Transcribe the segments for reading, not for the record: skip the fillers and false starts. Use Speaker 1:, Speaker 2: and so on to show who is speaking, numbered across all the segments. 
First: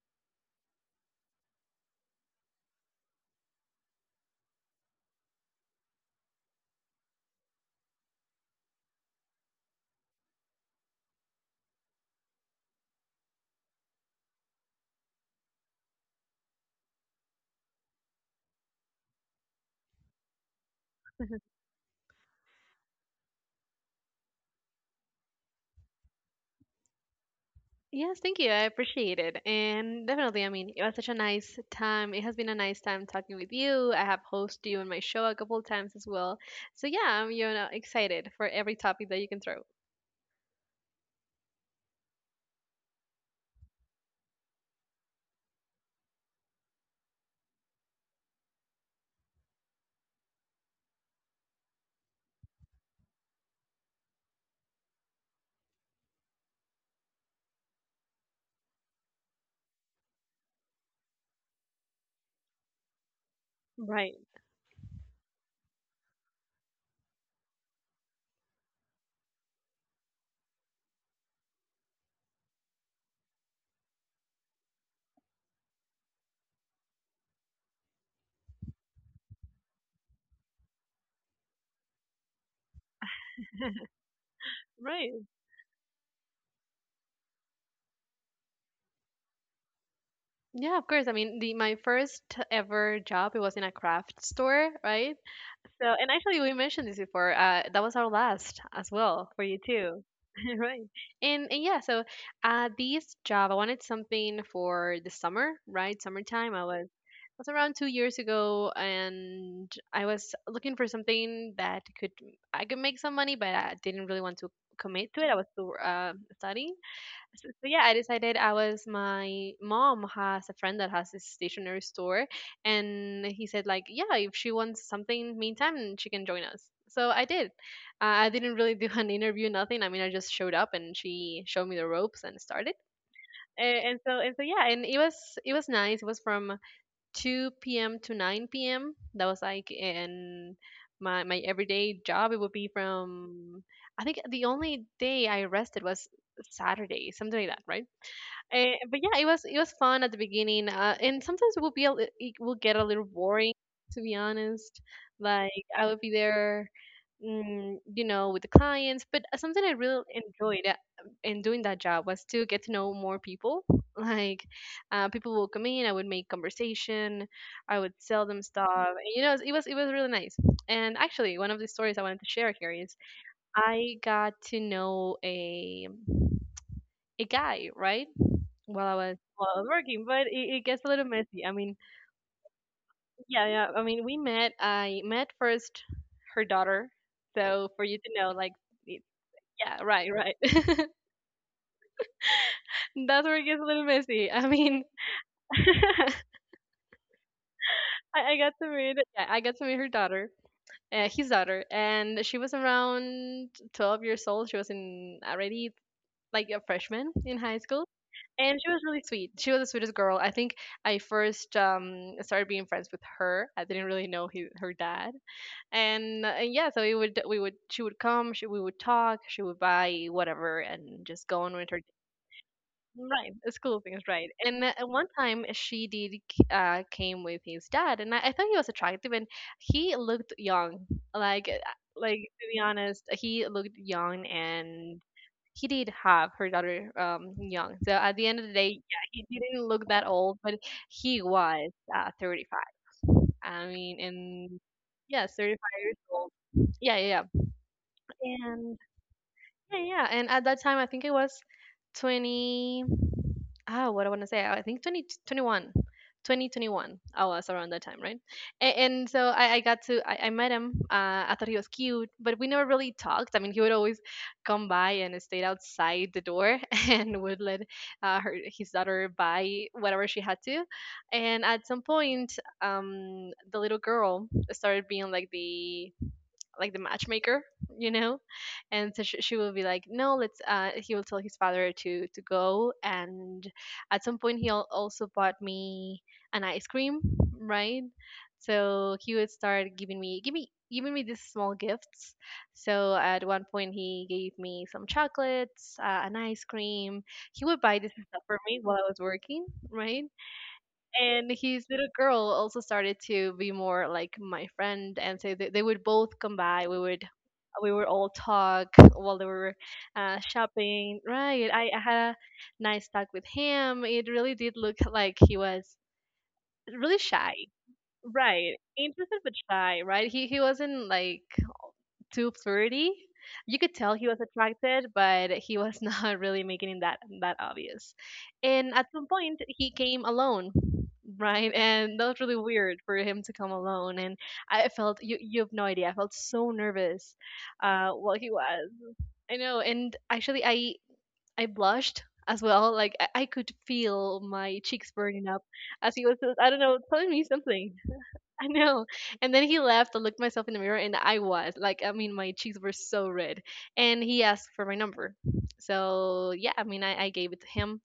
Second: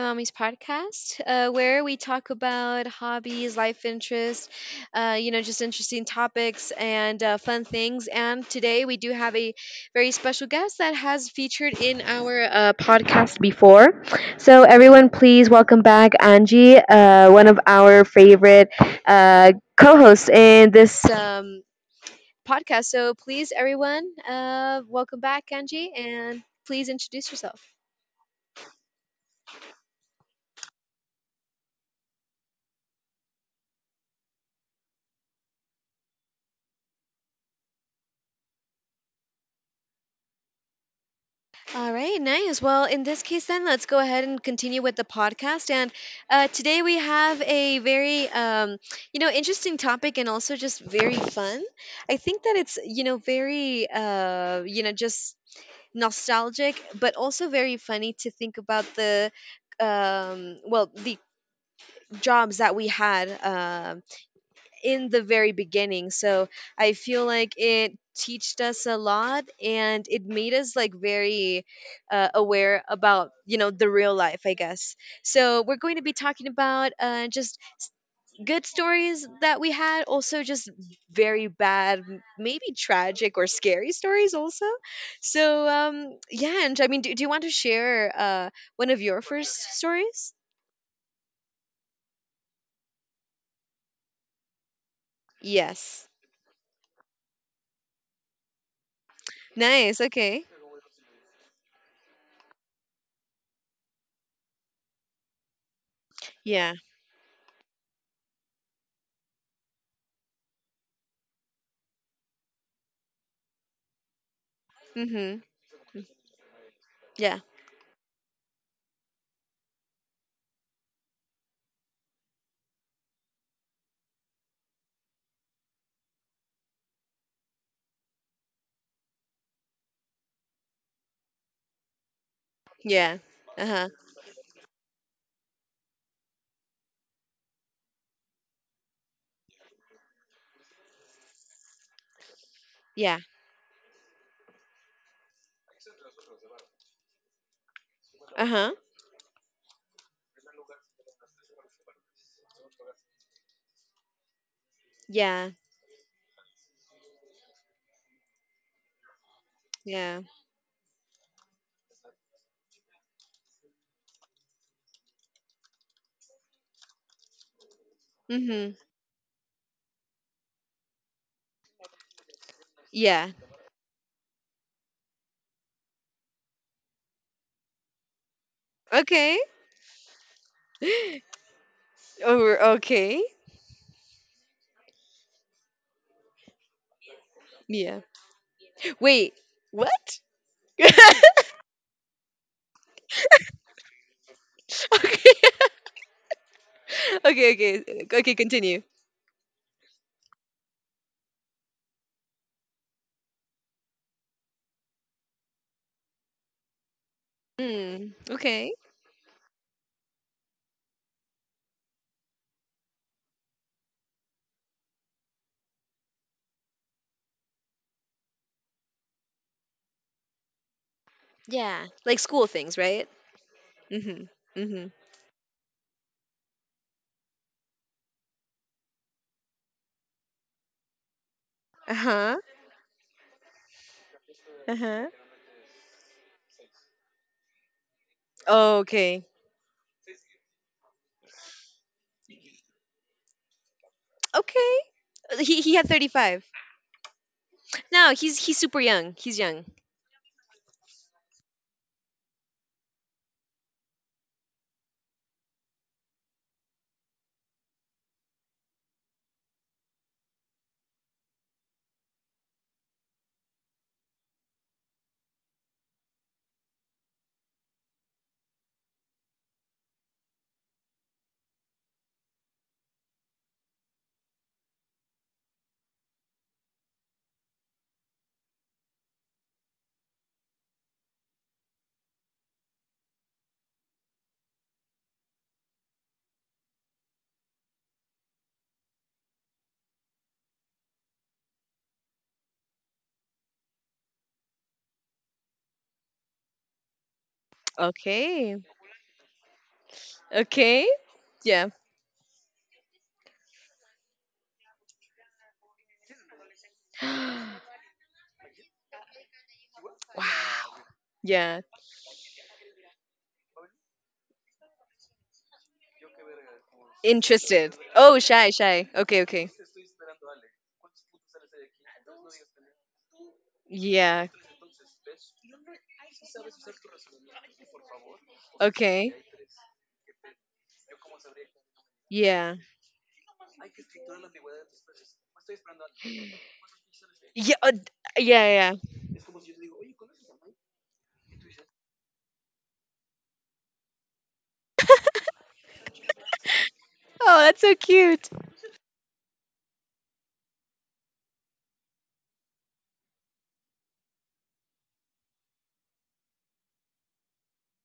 Speaker 1: Anamami's podcast, where we talk about hobbies, life interests, just interesting topics and fun things. And today we do have a very special guest that has featured in our podcast before. So, everyone, please welcome back Angie, one of our favorite co hosts in this podcast. So, please, everyone, welcome back, Angie, and please introduce yourself.
Speaker 2: Yes, thank you. I appreciate it. And definitely, I mean, it was such a nice time. It has been a nice time talking with you. I have hosted you on my show a couple of times as well. So yeah, I'm, excited for every topic that you can throw.
Speaker 1: All right, nice. Well, in this case, then let's go ahead and continue with the podcast. And today we have a very, interesting topic and also just very fun. I think that it's just nostalgic, but also very funny to think about the jobs that we had.
Speaker 2: Right,
Speaker 1: In the very beginning. So I feel like it taught us a lot and it made us like very aware about, you know, the real life, I guess. So we're going to be talking about good stories that we had, also just very bad, maybe tragic or scary stories also.
Speaker 2: right.
Speaker 1: So yeah, and I mean, do you want to share one of your first stories?
Speaker 2: Yeah, of course. I mean, the my first ever job, it was in a craft store, right? So,
Speaker 1: Yes.
Speaker 2: and actually, we mentioned this before. That was our last as well for you
Speaker 1: Nice.
Speaker 2: too,
Speaker 1: Okay.
Speaker 2: right? And yeah, so this job, I wanted something for the summer, right? Summertime. I
Speaker 1: Yeah.
Speaker 2: was it was around 2 years ago, and I was looking for something that could I could make some money, but I didn't really want to commit to it. I
Speaker 1: Mm-hmm.
Speaker 2: was still studying.
Speaker 1: Yeah.
Speaker 2: So yeah, I decided I was my mom has a friend that has this stationery store, and he said like, yeah, if she wants something meantime, she can join us. So I did. I didn't really do an interview, nothing. I mean, I just showed up and she showed me the ropes and started.
Speaker 1: Yeah. Uh-huh.
Speaker 2: And so yeah, and it was nice. It was from 2 p.m. to 9 p.m. That was like in my my everyday job. It would be
Speaker 1: Yeah.
Speaker 2: from I think the only day I rested was Saturday, something like that, right?
Speaker 1: Uh-huh.
Speaker 2: But yeah, it was fun at the beginning, and sometimes it will get a little boring, to be honest. Like
Speaker 1: Yeah.
Speaker 2: I would be there, with the clients. But something I really
Speaker 1: Yeah.
Speaker 2: enjoyed in doing that job was to get to know more people. Like people will come in, I would make conversation, I would sell them stuff.
Speaker 1: Mhm.
Speaker 2: And, you know, it was really nice. And actually, one of the stories I wanted to share here is
Speaker 1: Yeah.
Speaker 2: I got to know a guy, right? while I was
Speaker 1: Okay.
Speaker 2: while I was working, but it gets a little messy. I mean,
Speaker 1: Over okay.
Speaker 2: yeah, yeah. I mean, we met. I met first her daughter, so for you
Speaker 1: Yeah.
Speaker 2: to know, like, it,
Speaker 1: Wait.
Speaker 2: yeah, right,
Speaker 1: What?
Speaker 2: right. That's where it gets a little messy. I mean,
Speaker 1: Okay.
Speaker 2: I,
Speaker 1: Okay, okay. Okay,
Speaker 2: I got to
Speaker 1: continue.
Speaker 2: meet. Yeah, I got to meet her daughter. His daughter, and she was around 12 years old. She was in already like a freshman in high school,
Speaker 1: Mm.
Speaker 2: and
Speaker 1: Okay.
Speaker 2: she was really sweet. She was the sweetest girl. I think I first started being friends with her. I didn't really know her dad, and yeah, so we would talk, she would buy whatever and just go on with her.
Speaker 1: Yeah. Like school things, right?
Speaker 2: Right, school things,
Speaker 1: Mhm.
Speaker 2: right. And
Speaker 1: Mhm.
Speaker 2: one time she did came with his dad, and I thought he was attractive, and he looked young, like uh,
Speaker 1: Uh-huh.
Speaker 2: to be honest, he looked young. And
Speaker 1: Uh-huh.
Speaker 2: he did have her daughter young, so at the end of the day, yeah,
Speaker 1: Okay.
Speaker 2: he didn't look that old. But he was 35, I mean, and
Speaker 1: Okay.
Speaker 2: yes,
Speaker 1: He
Speaker 2: 35
Speaker 1: had
Speaker 2: years old.
Speaker 1: 35.
Speaker 2: Yeah, yeah, yeah.
Speaker 1: No, he's
Speaker 2: And
Speaker 1: super young. He's young.
Speaker 2: yeah, yeah, yeah. And at that time, I think it was 20, ah, what I want to say, I think 20, 21, 2021. I was around that time, right? And so I met him. I thought he was cute, but we never really talked. I mean, he would always come by and stayed outside the door and would let his daughter buy whatever she had to. And at some point, the little girl started being like the matchmaker, you know. And so she will be like, no, let's he will tell his father to go. And at some point, he also bought me an ice cream, right? So he would start giving me these small gifts. So at one point he gave me some chocolates, an ice cream. He would buy this stuff for
Speaker 1: Okay.
Speaker 2: me while I was working, right?
Speaker 1: Okay.
Speaker 2: And his
Speaker 1: Yeah.
Speaker 2: little girl also started to be more like my friend. And so they would both come by. we would
Speaker 1: Wow.
Speaker 2: we would all talk while they were shopping, right?
Speaker 1: Yeah.
Speaker 2: I had a nice talk with him. It really did look like he was really shy,
Speaker 1: Interested.
Speaker 2: right?
Speaker 1: Shy.
Speaker 2: Interested
Speaker 1: Okay,
Speaker 2: but
Speaker 1: okay.
Speaker 2: shy, right? He wasn't like too flirty. You could tell he was
Speaker 1: Yeah.
Speaker 2: attracted, but he was not really making it that obvious. And at some
Speaker 1: Okay.
Speaker 2: point, he came alone, right? And that was really
Speaker 1: Yeah.
Speaker 2: weird for him to come alone. And I felt, you have no idea. I felt so nervous
Speaker 1: Yeah. uh, d-
Speaker 2: while he was.
Speaker 1: yeah.
Speaker 2: I know, and actually, I blushed as well. Like I could feel my cheeks burning up as he was, I don't know, telling me
Speaker 1: Oh, that's
Speaker 2: something.
Speaker 1: so cute.
Speaker 2: I know. And then he left. I looked myself in the mirror and I was like, I mean, my cheeks were so red. And he asked for my number. So, yeah, I mean, I gave it to him.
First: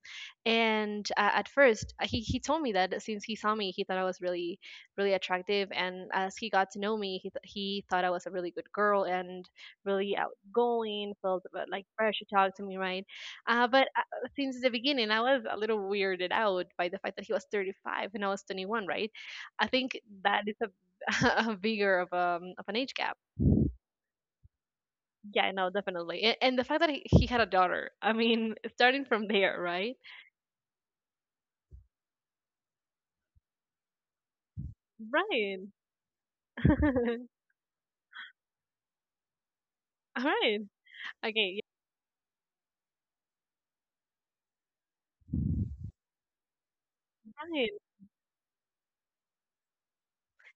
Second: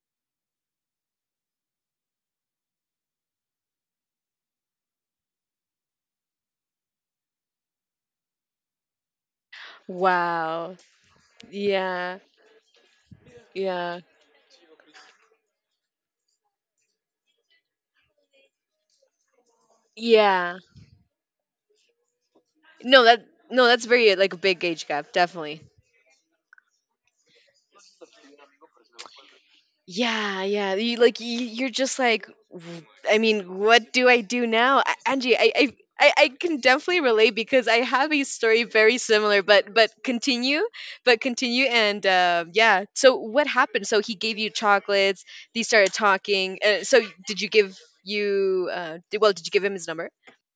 Speaker 2: And at first, he told me that since he saw me, he thought I was really, really attractive. And as he got to know me, he thought I was a really good girl and really
Speaker 1: Wow.
Speaker 2: outgoing, felt like
Speaker 1: Yeah.
Speaker 2: pressure to talk to me, right? Uh, but
Speaker 1: Yeah.
Speaker 2: uh, since the beginning, I was a little weirded out by the fact that he was 35 and I was 21, right? I think that is
Speaker 1: Yeah.
Speaker 2: a, a bigger of an age
Speaker 1: No,
Speaker 2: gap.
Speaker 1: that no, that's very like a big age gap,
Speaker 2: Yeah,
Speaker 1: definitely.
Speaker 2: no, definitely. And the fact that he had a daughter. I mean, starting from there, right?
Speaker 1: Yeah, yeah. You like you're just like, I mean, what do I do now, Angie?
Speaker 2: Right.
Speaker 1: I can definitely relate because I have a story very similar. But
Speaker 2: All right.
Speaker 1: continue, but
Speaker 2: Okay. Yeah,
Speaker 1: continue, and yeah. So what happened? So he gave you chocolates. They started talking. So did you
Speaker 2: right.
Speaker 1: give you? D- Well, did you give him his number?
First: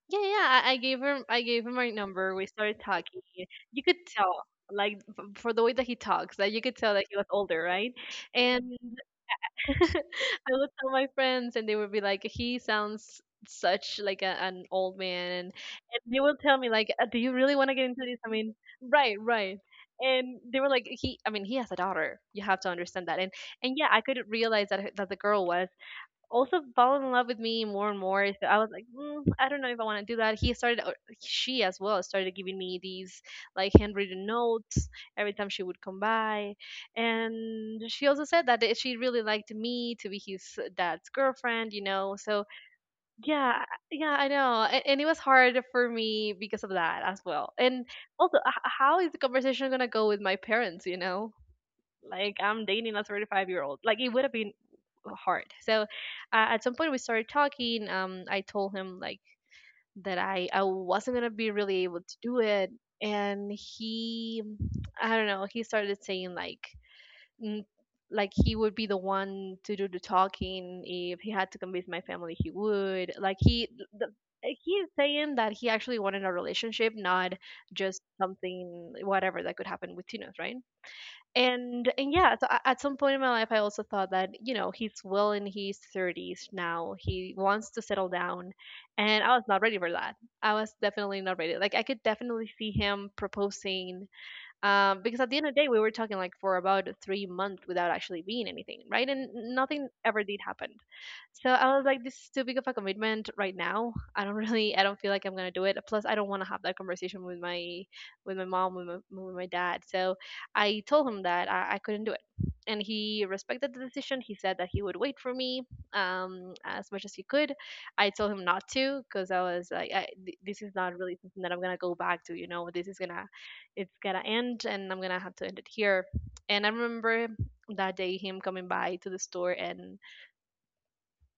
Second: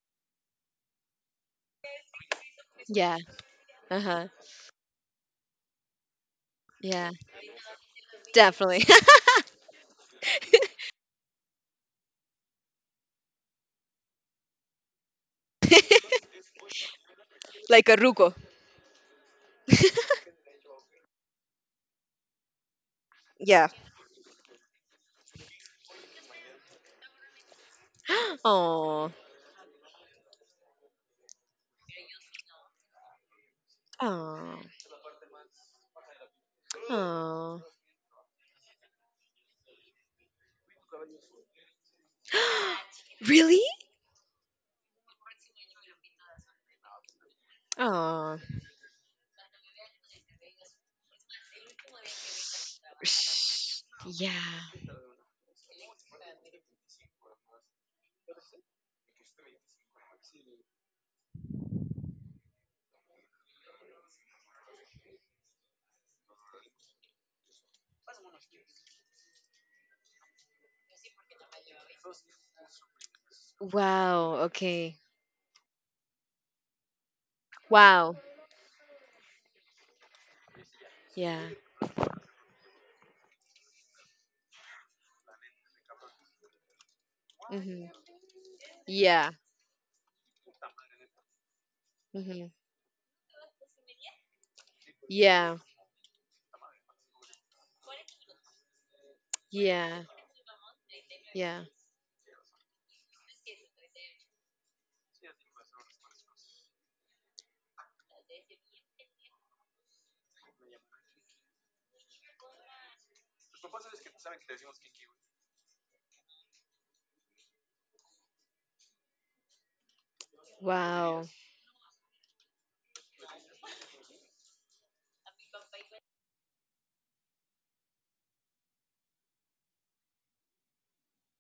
Speaker 2: Yeah, yeah. I gave him. I gave him my number. We started
Speaker 1: Yeah.
Speaker 2: talking. You
Speaker 1: Uh
Speaker 2: could
Speaker 1: huh.
Speaker 2: tell, like, for the way that he talks, that you could tell that
Speaker 1: Yeah.
Speaker 2: he was older, right? And
Speaker 1: Definitely.
Speaker 2: I would tell my friends, and they would be like, "He sounds such like an old man," and they would tell me like, "Do you really want to get
Speaker 1: Like a
Speaker 2: into this?" I
Speaker 1: ruko.
Speaker 2: mean, right, right. And they were like, "He, I mean, he has a daughter. You have to understand that."
Speaker 1: Yeah.
Speaker 2: And yeah, I could realize that that the girl was also fallen in love with me more and more. So I was like,
Speaker 1: Oh.
Speaker 2: mm, I don't know if I want to do that. He started, or she as well, started giving me these like handwritten
Speaker 1: Oh.
Speaker 2: notes every time she would come by.
Speaker 1: Oh.
Speaker 2: And she also said that she really liked me to be his dad's girlfriend, you know. So
Speaker 1: Really?
Speaker 2: yeah, yeah, I know. And it was hard for me because of that as well. And also,
Speaker 1: Oh,
Speaker 2: how is the conversation going to go with my parents, you know? Like I'm dating a 35-year-old.
Speaker 1: sh-
Speaker 2: Like it would have
Speaker 1: yeah.
Speaker 2: been hard. So at some point we started talking. I told him like that I wasn't gonna be really able to do it, and he, I don't know. He started saying like mm, like he would be the one to do the talking if he had to convince my family. He would like he the,
Speaker 1: Wow.
Speaker 2: He's
Speaker 1: Okay.
Speaker 2: saying that he actually wanted a relationship, not just
Speaker 1: Wow.
Speaker 2: something whatever that could happen with teenagers, right?
Speaker 1: Yeah.
Speaker 2: And yeah, so at some point in my life I also thought that, you know, he's well in his 30s now, he wants to
Speaker 1: Mm-hmm.
Speaker 2: settle down. And
Speaker 1: Yeah.
Speaker 2: I was not ready for that. I was definitely not ready. Like I could
Speaker 1: Mm-hmm.
Speaker 2: definitely see him proposing, because at the end
Speaker 1: Yeah.
Speaker 2: of the day we were talking like for about 3 months without actually being anything, right? And nothing
Speaker 1: Yeah.
Speaker 2: ever did happen. So
Speaker 1: Yeah.
Speaker 2: I was like, this is too big of a commitment right now. I don't really, I don't feel like I'm gonna do it. Plus, I don't want to have that conversation with my with my dad. So I told him that I couldn't do it, and he respected the decision. He said that he would wait for me as much as he could. I told him not to, because I was like, this is not really
Speaker 1: Wow.
Speaker 2: something that I'm gonna go back to, you know. This is gonna, it's gotta end, and I'm gonna have to end it here. And I remember that day him coming by to the store, and,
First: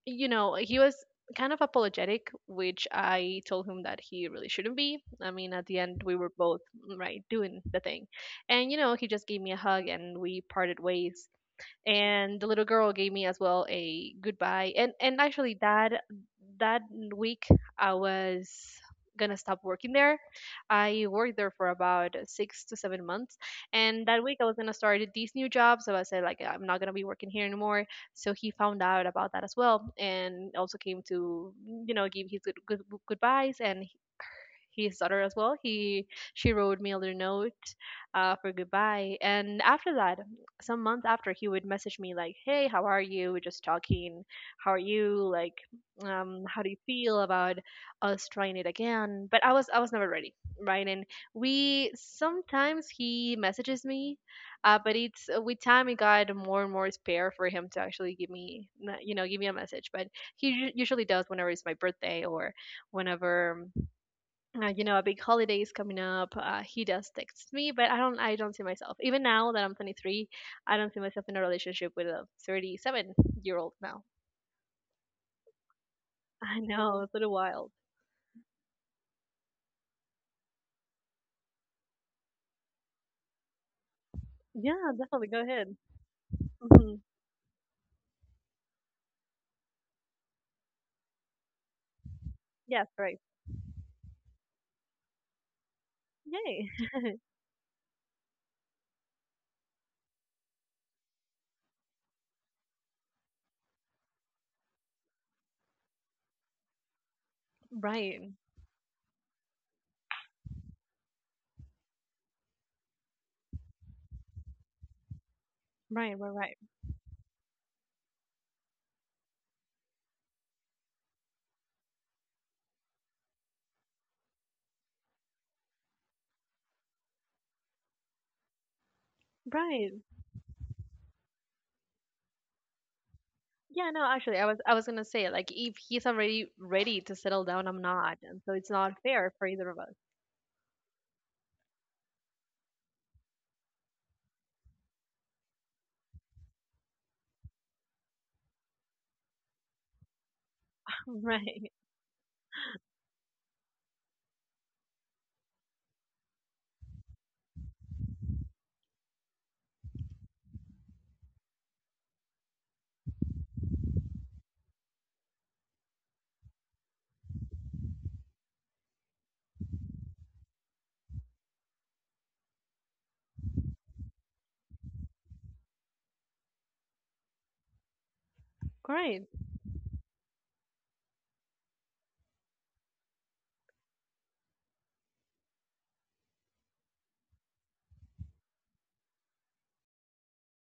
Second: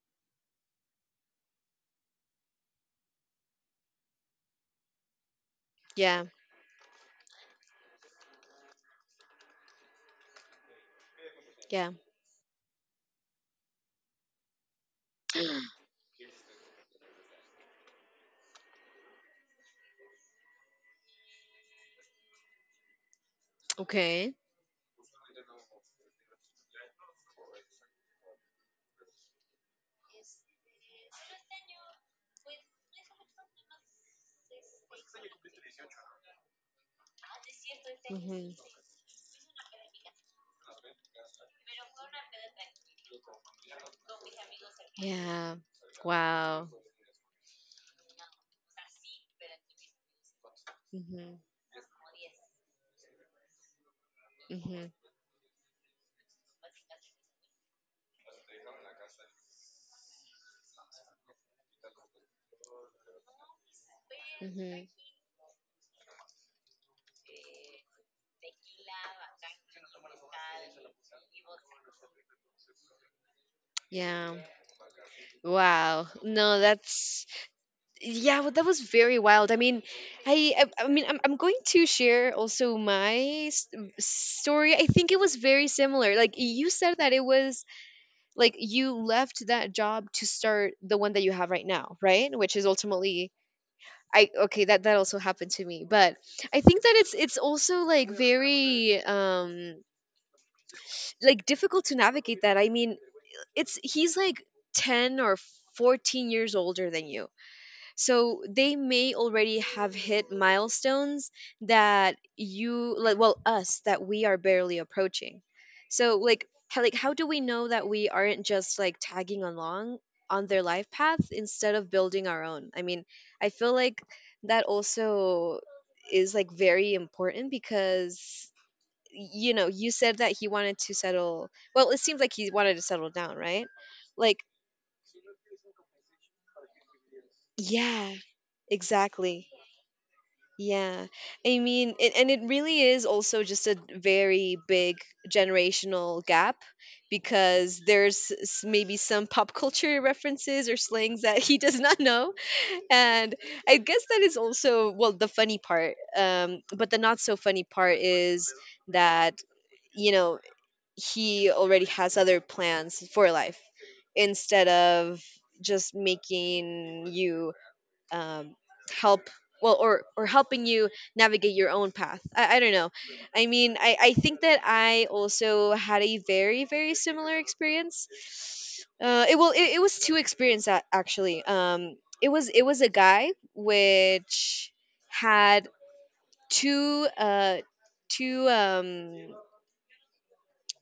Speaker 2: you know, he was kind of apologetic, which I told him that he really shouldn't be. I mean, at the end we
Speaker 1: Yeah.
Speaker 2: were both right doing the thing. And he just gave me a hug and we parted ways,
Speaker 1: Yeah.
Speaker 2: and the little girl gave me as well a goodbye, and actually that that week I was gonna stop working there. I worked there for about 6 to 7 months, and that
Speaker 1: Okay.
Speaker 2: week I was gonna start these new jobs, so I said, like, I'm not gonna be working here anymore. So he found out about that as well, and also came to give his goodbyes. And his daughter, as well, he she wrote me a little note for
Speaker 1: Mm-hmm.
Speaker 2: goodbye. And after that, some months after, he would message me like, hey, how are you? We're just talking. How are you,
Speaker 1: Yeah.
Speaker 2: like, how do
Speaker 1: Wow.
Speaker 2: you feel about us trying it again? But I was never ready, right? And
Speaker 1: Mm-hmm.
Speaker 2: we sometimes he messages me, but it's, with time it got more and more spare for him to actually give me a message. But he usually does whenever it's my birthday, or whenever,
Speaker 1: Mm-hmm. Mm-hmm.
Speaker 2: a big holiday is coming up. He does text me, but I don't see myself, even now that I'm 23, I don't see myself in a relationship with a 37-year-old now.
Speaker 1: Yeah. Wow.
Speaker 2: I
Speaker 1: No,
Speaker 2: know, it's a
Speaker 1: that's
Speaker 2: little wild.
Speaker 1: Yeah, well, that was very wild. I I mean, I'm going to share also my s- story. I
Speaker 2: Yeah,
Speaker 1: think it
Speaker 2: definitely,
Speaker 1: was
Speaker 2: go
Speaker 1: very
Speaker 2: ahead.
Speaker 1: similar. Like you said
Speaker 2: Hmm.
Speaker 1: that it was like you left that job to start the one that you have right now, right, which is
Speaker 2: Yes. Right.
Speaker 1: ultimately I okay, that that also happened to me. But I think
Speaker 2: Yay.
Speaker 1: that it's also like very like difficult to navigate that. I mean, it's, he's like 10 or 14 years older than you,
Speaker 2: Right,
Speaker 1: so they may already have hit milestones that you, like, well, us, that we are barely approaching. So
Speaker 2: right, right,
Speaker 1: like,
Speaker 2: right,
Speaker 1: like how do we know that we aren't just like tagging along on their life path instead of building our own? I mean, I feel like that also is like very important because you know, you
Speaker 2: right.
Speaker 1: said that he wanted to settle, well, it seems like he wanted to settle down, right?
Speaker 2: Yeah, no,
Speaker 1: Like,
Speaker 2: actually, I was gonna say, like, if he's already ready to settle down, I'm
Speaker 1: yeah,
Speaker 2: not, and so it's not fair
Speaker 1: exactly.
Speaker 2: for either of us.
Speaker 1: Yeah. And it really is also just a very big generational gap because maybe some pop culture references or slangs that he
Speaker 2: Right.
Speaker 1: does not know. And I guess that is also, well, the funny part. But the not so funny part is that, you know, he already has other plans for life instead of just making you um, help well or helping you navigate your own path. I don't know. I think that I also had a very very similar experience.
Speaker 2: Great.
Speaker 1: It was two experience actually. It was a guy which had two uh, two um,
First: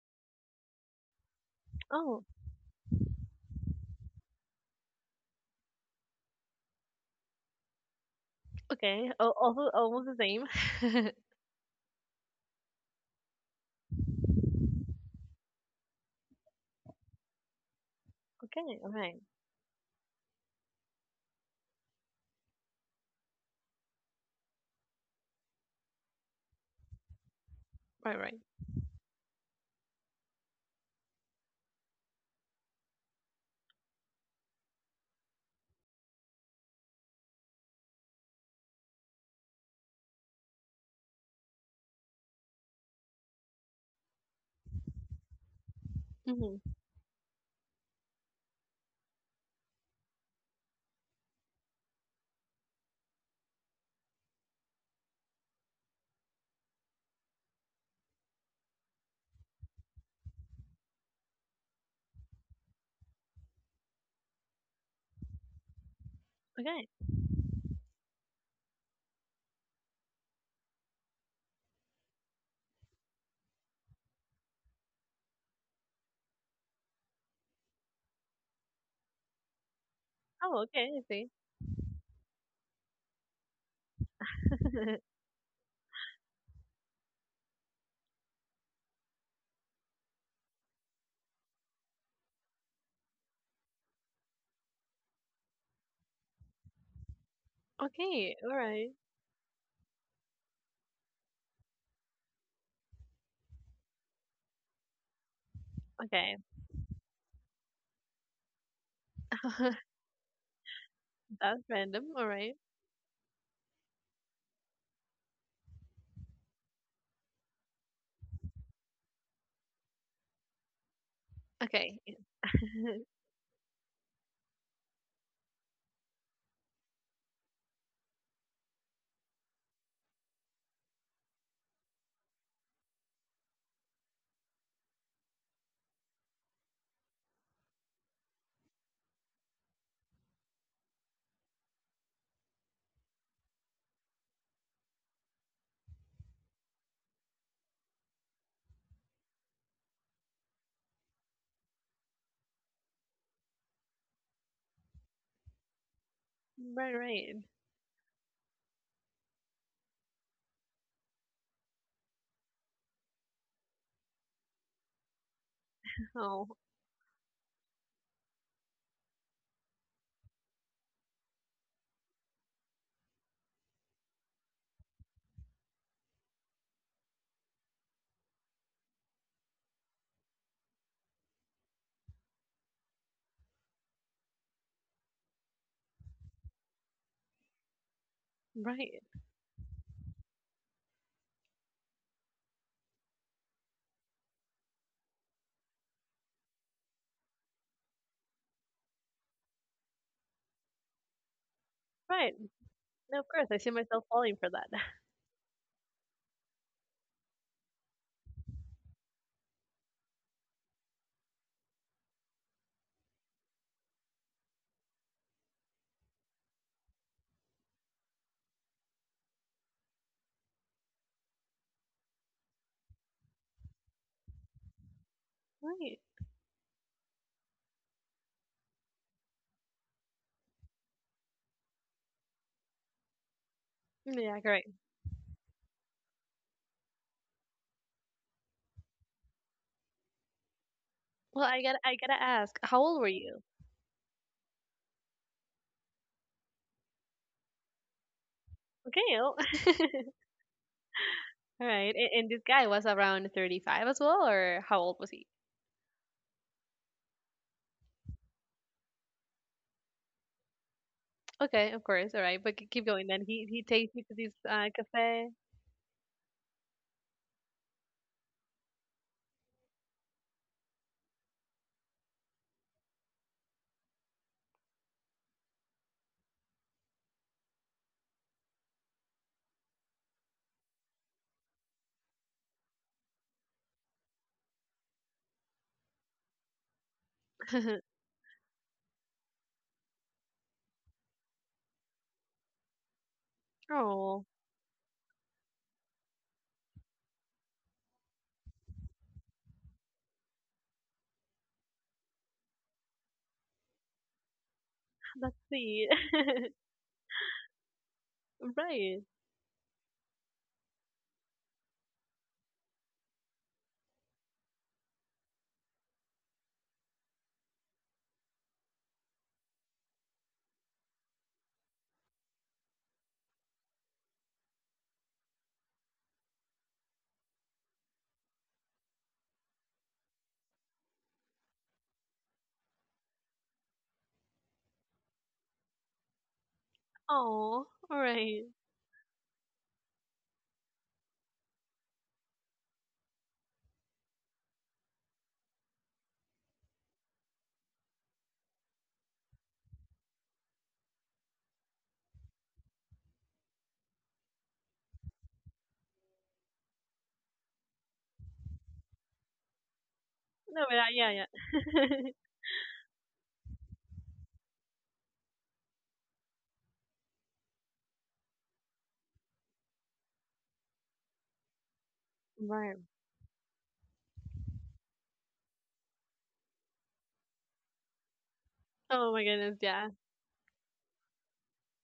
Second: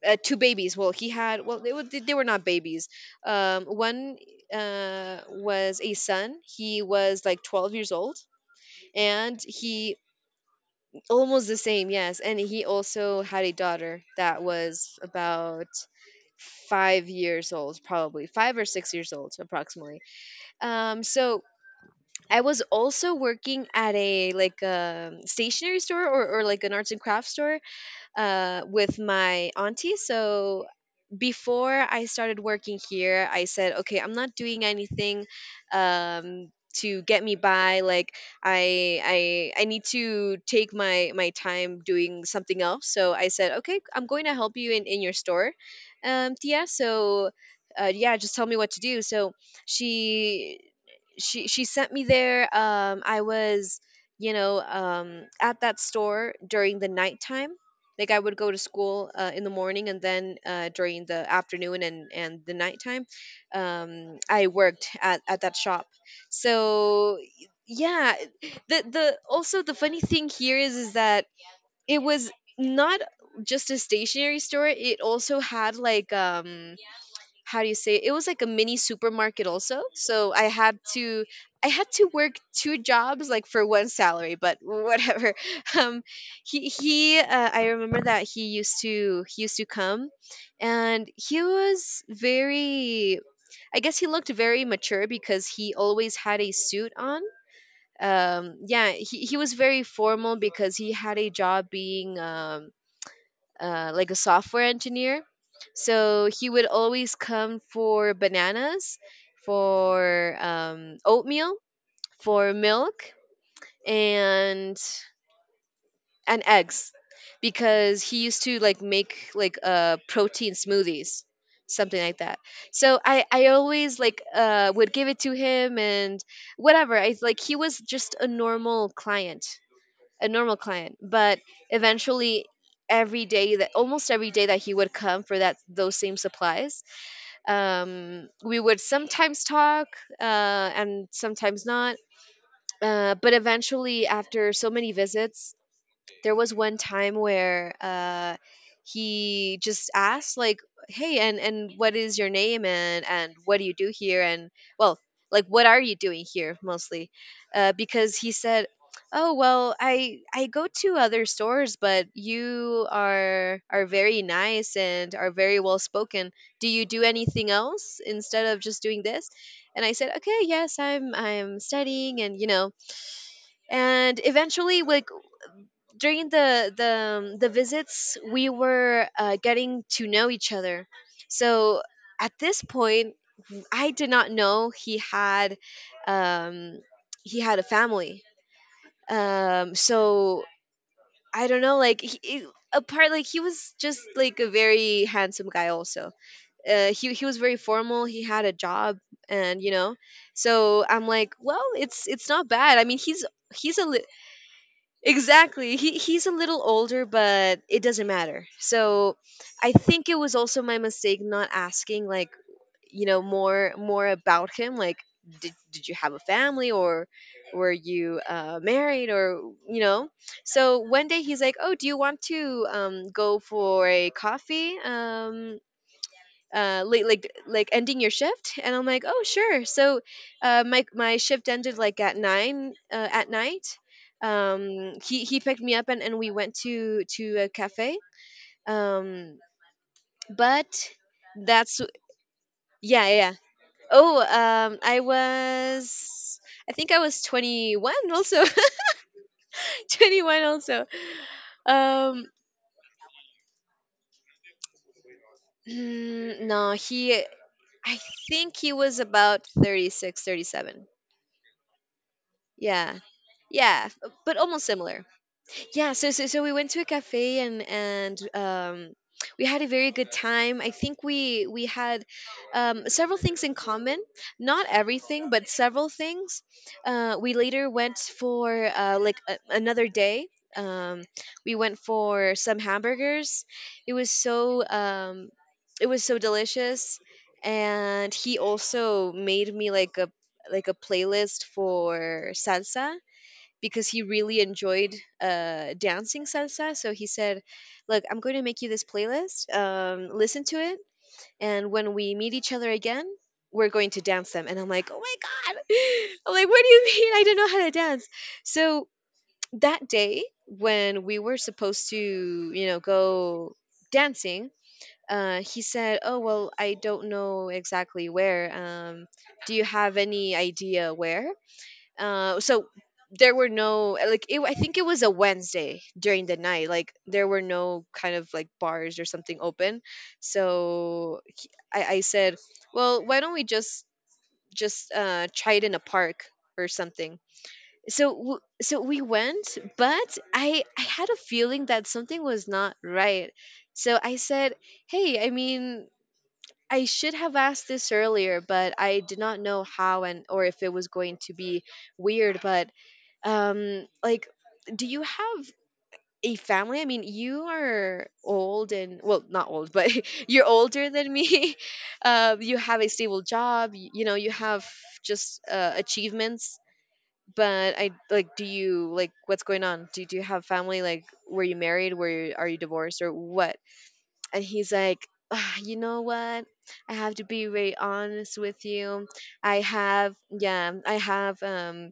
Speaker 1: two babies. Well, he had, well, they were
Speaker 2: Oh,
Speaker 1: not babies. One was a son, he was like 12 years old.
Speaker 2: okay. Al
Speaker 1: And
Speaker 2: also
Speaker 1: he
Speaker 2: almost the same.
Speaker 1: almost the same, yes, and he also had a daughter that was about 5 years old, probably five or
Speaker 2: Okay, all
Speaker 1: six years
Speaker 2: right.
Speaker 1: old approximately. So I was also working at a like a stationery store, or like an arts and crafts store
Speaker 2: Right, right.
Speaker 1: with my auntie. So before I started working here, I said, okay, I'm not doing anything um, to get me by. Like I, I need to take my time doing something else. So I said, okay, I'm going to help you in your store,
Speaker 2: Hmm.
Speaker 1: Tia. So. Yeah, just tell me what to do. So she she sent me there. I was you know at that store during the nighttime, like I would go to school in the morning and then during the afternoon and the nighttime. I worked at that shop.
Speaker 2: Okay.
Speaker 1: So yeah, the also the funny thing here is that it was not just a stationery store, it also had like how do you say, it was like a mini supermarket also. So
Speaker 2: Oh, okay, I see.
Speaker 1: I had to work 2 jobs like for one salary, but whatever. um he I remember that he used to come. And he was very, I guess, he looked very mature because he always had a suit on.
Speaker 2: Okay, all
Speaker 1: Yeah,
Speaker 2: right.
Speaker 1: he was very formal because he had a job being like a software engineer. So
Speaker 2: Okay.
Speaker 1: he would always come for bananas, for oatmeal,
Speaker 2: That's random, all
Speaker 1: for
Speaker 2: right.
Speaker 1: milk and eggs, because he used to like make like protein smoothies, something
Speaker 2: Okay.
Speaker 1: like that. So I always like would give it to him and whatever. I like He was just a normal client, a normal client. But eventually, every day that almost every day that he would come for that those same supplies, we would sometimes talk uh, and sometimes not. But eventually, after so many visits, there was one time where he just asked like, hey, and what is your name? And what do you do here? And, well, like, what are you doing here
Speaker 2: Right,
Speaker 1: mostly?
Speaker 2: right.
Speaker 1: Because he said, oh well, I go to other stores, but you are very nice and are very well spoken.
Speaker 2: Oh,
Speaker 1: Do you do anything else instead of just doing this? And I said, okay, yes, I'm studying. And you know, and eventually like during the visits, we were getting to know each other. So at this point, I did not know um he had a family.
Speaker 2: right,
Speaker 1: So I don't know. Like apart, like he was just like a very handsome guy also. He was very formal, he had a job, and you know. So I'm like, well, it's
Speaker 2: right.
Speaker 1: not bad, I mean, he's
Speaker 2: No, of course, I see
Speaker 1: he's a
Speaker 2: myself falling for that.
Speaker 1: Exactly. He's a little older, but it doesn't matter. So I think it was also my mistake not asking like, you know, more about him. Like, did you have a family, or were you married, or you know. So one day he's like, oh, do you want to go for a coffee?
Speaker 2: Right.
Speaker 1: Late, like ending your shift. And I'm like, oh, sure. So my my shift ended like at nine at night.
Speaker 2: Yeah, great.
Speaker 1: He picked me up, and we went to a cafe. um but
Speaker 2: Well, I
Speaker 1: that's
Speaker 2: gotta, I gotta ask, how old were
Speaker 1: yeah.
Speaker 2: you?
Speaker 1: Oh, I think I was 21 also.
Speaker 2: Okay. Oh.
Speaker 1: 21 also.
Speaker 2: All right.
Speaker 1: um
Speaker 2: And this guy was around 35 as well, or how old was he?
Speaker 1: no, he I think he was about 36 37.
Speaker 2: Okay, of course. All right, but keep
Speaker 1: Yeah.
Speaker 2: going then. He
Speaker 1: Yeah,
Speaker 2: takes you to this
Speaker 1: but almost similar.
Speaker 2: cafe.
Speaker 1: Yeah, so we went to a cafe and we had a very good time. I think we had several things in common, not everything, but several things. We later went for another day, um, we went for some hamburgers. it was so um, it was so delicious. And he also made me like a playlist for salsa, because he
Speaker 2: Oh,
Speaker 1: really enjoyed dancing salsa. So he said, look, I'm going to make you this playlist. Listen to it. And when we meet each other again, we're going to dance them. And I'm like, oh my
Speaker 2: that's
Speaker 1: God.
Speaker 2: sweet.
Speaker 1: I'm like, what do you mean? I don't know how to dance. So
Speaker 2: Right.
Speaker 1: that day, when we were supposed to, you know, go dancing, he said, oh well, I don't know exactly where. Do you have any idea where? So there were no I think it was a Wednesday during the night. Like there were no kind of like bars or something open, so I said, well, why don't we just try it in a park or something.
Speaker 2: Oh,
Speaker 1: So w-
Speaker 2: alright.
Speaker 1: so we went, but I had a feeling that something was not right. So I said, hey, I mean, I should have asked this earlier, but I did not know how, and or if it was going to be weird, but um like do you have a family? I mean, you are old, and well, not old, but you're
Speaker 2: No, but,
Speaker 1: older than
Speaker 2: yeah,
Speaker 1: me.
Speaker 2: yeah.
Speaker 1: You have a stable job. You know, you have just achievements. But I like, do you like what's going on? Do you have family? Like, were you married? Were you, are you
Speaker 2: Right.
Speaker 1: divorced or what? And he's like, "Ah, you know what, I have to be very honest with you.
Speaker 2: Oh my
Speaker 1: I
Speaker 2: goodness, yeah.
Speaker 1: have Yeah, I have,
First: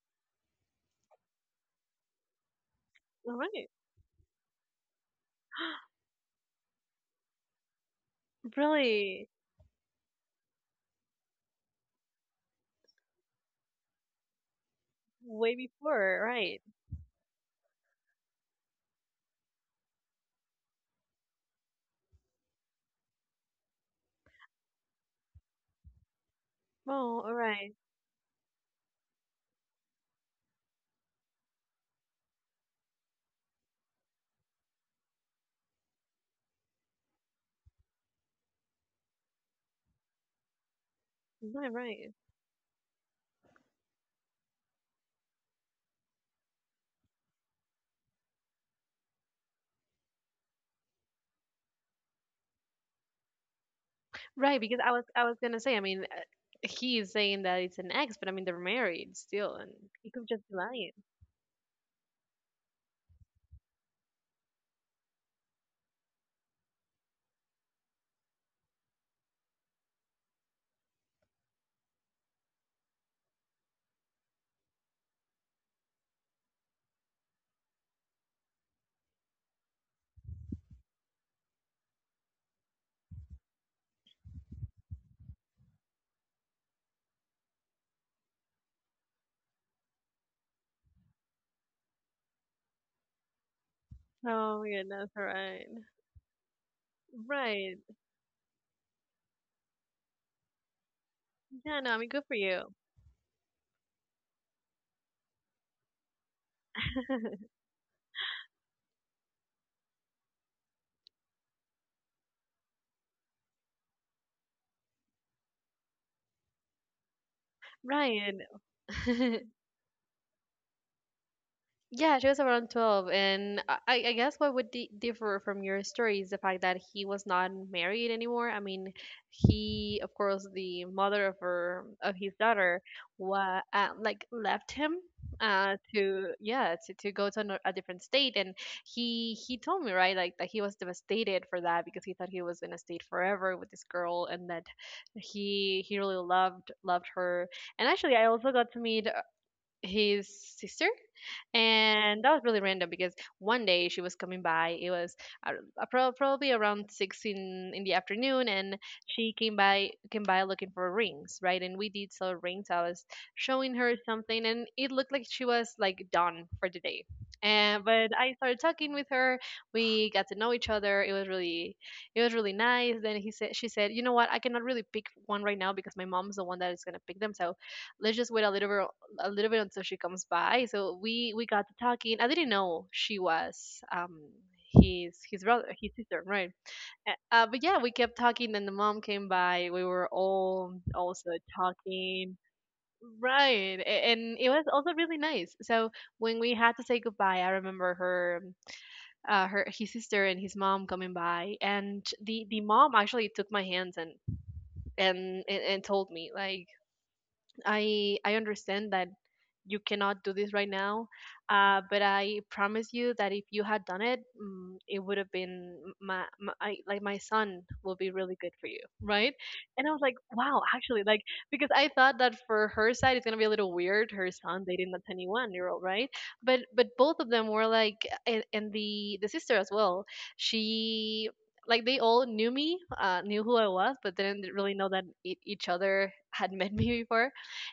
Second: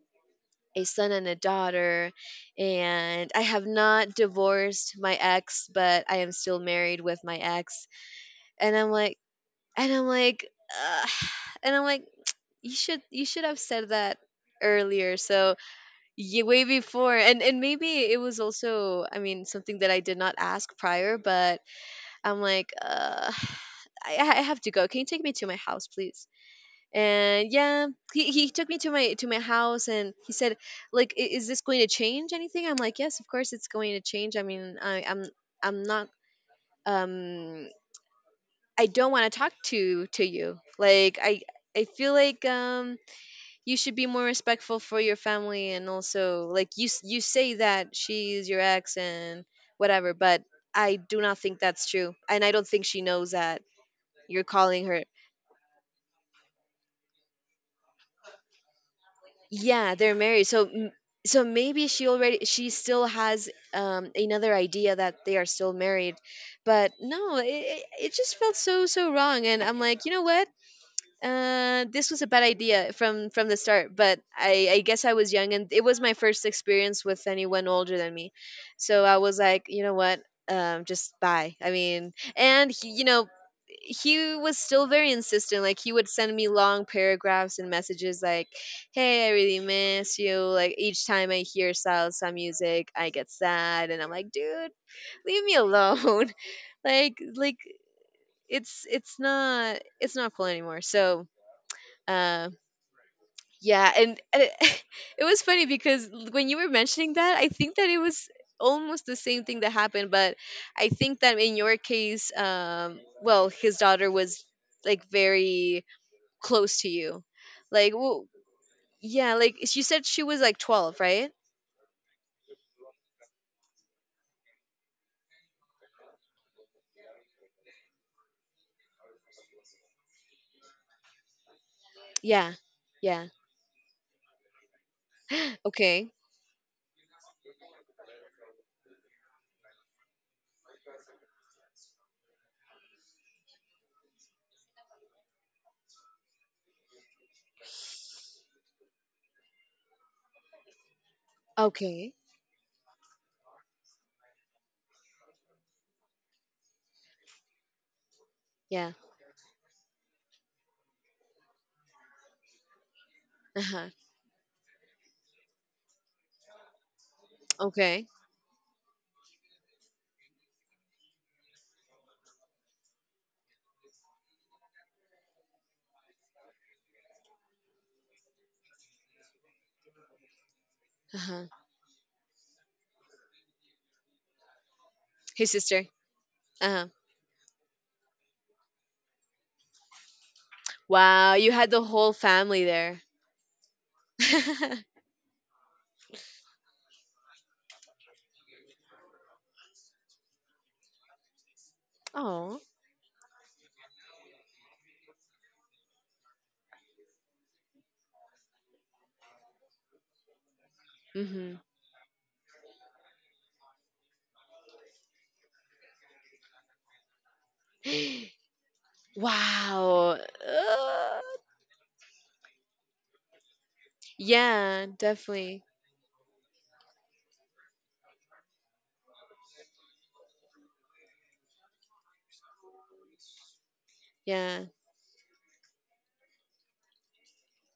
Speaker 1: a son and a daughter, and I have
Speaker 2: Alright.
Speaker 1: not divorced my ex, but I am still married with my ex." And I'm like,
Speaker 2: Really?
Speaker 1: and I'm like, ugh. And I'm like, you should have said that earlier.
Speaker 2: Way
Speaker 1: So
Speaker 2: before,
Speaker 1: yeah,
Speaker 2: right.
Speaker 1: way before. And maybe it was also, I mean, something that I did not ask prior, but I'm like, I have to go. Can you take me to my house, please?
Speaker 2: Oh,
Speaker 1: And
Speaker 2: alright.
Speaker 1: yeah, he took me to my house, and he said like, "I- "is this going to change anything?" I'm like, yes, of course it's going to change. I mean, I'm not, um I don't want to talk to you. Like,
Speaker 2: Right, right.
Speaker 1: I feel
Speaker 2: Right,
Speaker 1: like, you should be more respectful for your family. And also, like, you say that she's your ex and whatever, but I do not think that's true, and I don't think she knows that you're
Speaker 2: right, because
Speaker 1: calling
Speaker 2: I
Speaker 1: her.
Speaker 2: was I was gonna say, I mean, he's saying that it's an ex, but I mean, they're married still, and
Speaker 1: Yeah,
Speaker 2: he
Speaker 1: they're
Speaker 2: could
Speaker 1: married.
Speaker 2: just be lying.
Speaker 1: So maybe she already, she still has, another idea that they are still married. But no, it just felt so wrong. And I'm like, "You know what? This was a bad idea from the start, but I guess I was young, and it was my first experience with anyone older than me." So I was like, "You know what? Just bye." I mean, and he- you know, he was still very insistent. Like, he would send me long paragraphs and messages like, "Hey, I really miss you. Like, each time I hear salsa music, I get sad." And I'm like,
Speaker 2: Oh my
Speaker 1: dude,
Speaker 2: goodness, all
Speaker 1: leave me
Speaker 2: right.
Speaker 1: alone. Like,
Speaker 2: Right.
Speaker 1: it's not, it's not cool anymore. So
Speaker 2: Yeah, no, I mean, good for
Speaker 1: uh
Speaker 2: you.
Speaker 1: yeah, it was funny because when you were mentioning that, I think that it was almost the same thing that happened. But I think that in your case, well, his daughter was like very close to you. Like, well,
Speaker 2: Right.
Speaker 1: yeah, like you said, she was like 12, right?
Speaker 2: Yeah, she was around 12, and I guess what would di differ from your story is the fact that he was not married anymore. I mean, he, of course, the mother of her of his
Speaker 1: Yeah.
Speaker 2: daughter,
Speaker 1: Yeah.
Speaker 2: wa like, left him,
Speaker 1: Okay.
Speaker 2: to, yeah, to, go to a different state. And he told me, right, like, that he was devastated for that because he thought he was gonna stay forever with this girl, and that he really loved her. And actually, I also got to meet his sister,
Speaker 1: Okay.
Speaker 2: and that was really random because one day she was coming by. It was, uh, probably around six in the afternoon, and
Speaker 1: Yeah.
Speaker 2: she came by looking for rings, right? And we did sell rings. I was showing
Speaker 1: Uh-huh.
Speaker 2: her something, and it looked like she was, like, done for the day. And
Speaker 1: Okay.
Speaker 2: but I started talking with her. We got to know each other. It was really, it was really nice. Then he said she said, you know what, I cannot really pick one right now because my mom's the one that is going to pick them, so let's just wait a little bit until she comes by. So we
Speaker 1: Uh-huh.
Speaker 2: we got to talking. I didn't know she was his his
Speaker 1: His
Speaker 2: brother,
Speaker 1: sister.
Speaker 2: his sister, right?
Speaker 1: Uh-huh.
Speaker 2: But yeah, we kept talking, and the mom came by. We were all also
Speaker 1: Wow, you had the whole
Speaker 2: talking.
Speaker 1: family there.
Speaker 2: Right, and it was also really nice. So when we had to say goodbye, I remember her, her, his sister and his mom coming by, and the
Speaker 1: Oh.
Speaker 2: mom actually took my hands and told me, like, I understand that you cannot do this right now.
Speaker 1: Mhm.
Speaker 2: But I promise you that if you had done it, mm, it would have been my, my I, like my son will be really good for you, right? And I was
Speaker 1: Wow.
Speaker 2: like, wow, actually, like, because I thought that for her side it's gonna be a little weird, her son
Speaker 1: Yeah,
Speaker 2: dating a 21
Speaker 1: definitely.
Speaker 2: year old, right? But both of them were like, and the sister as well, she, like, they all knew me, knew who I was, but didn't
Speaker 1: Yeah.
Speaker 2: really know that each other had met me before.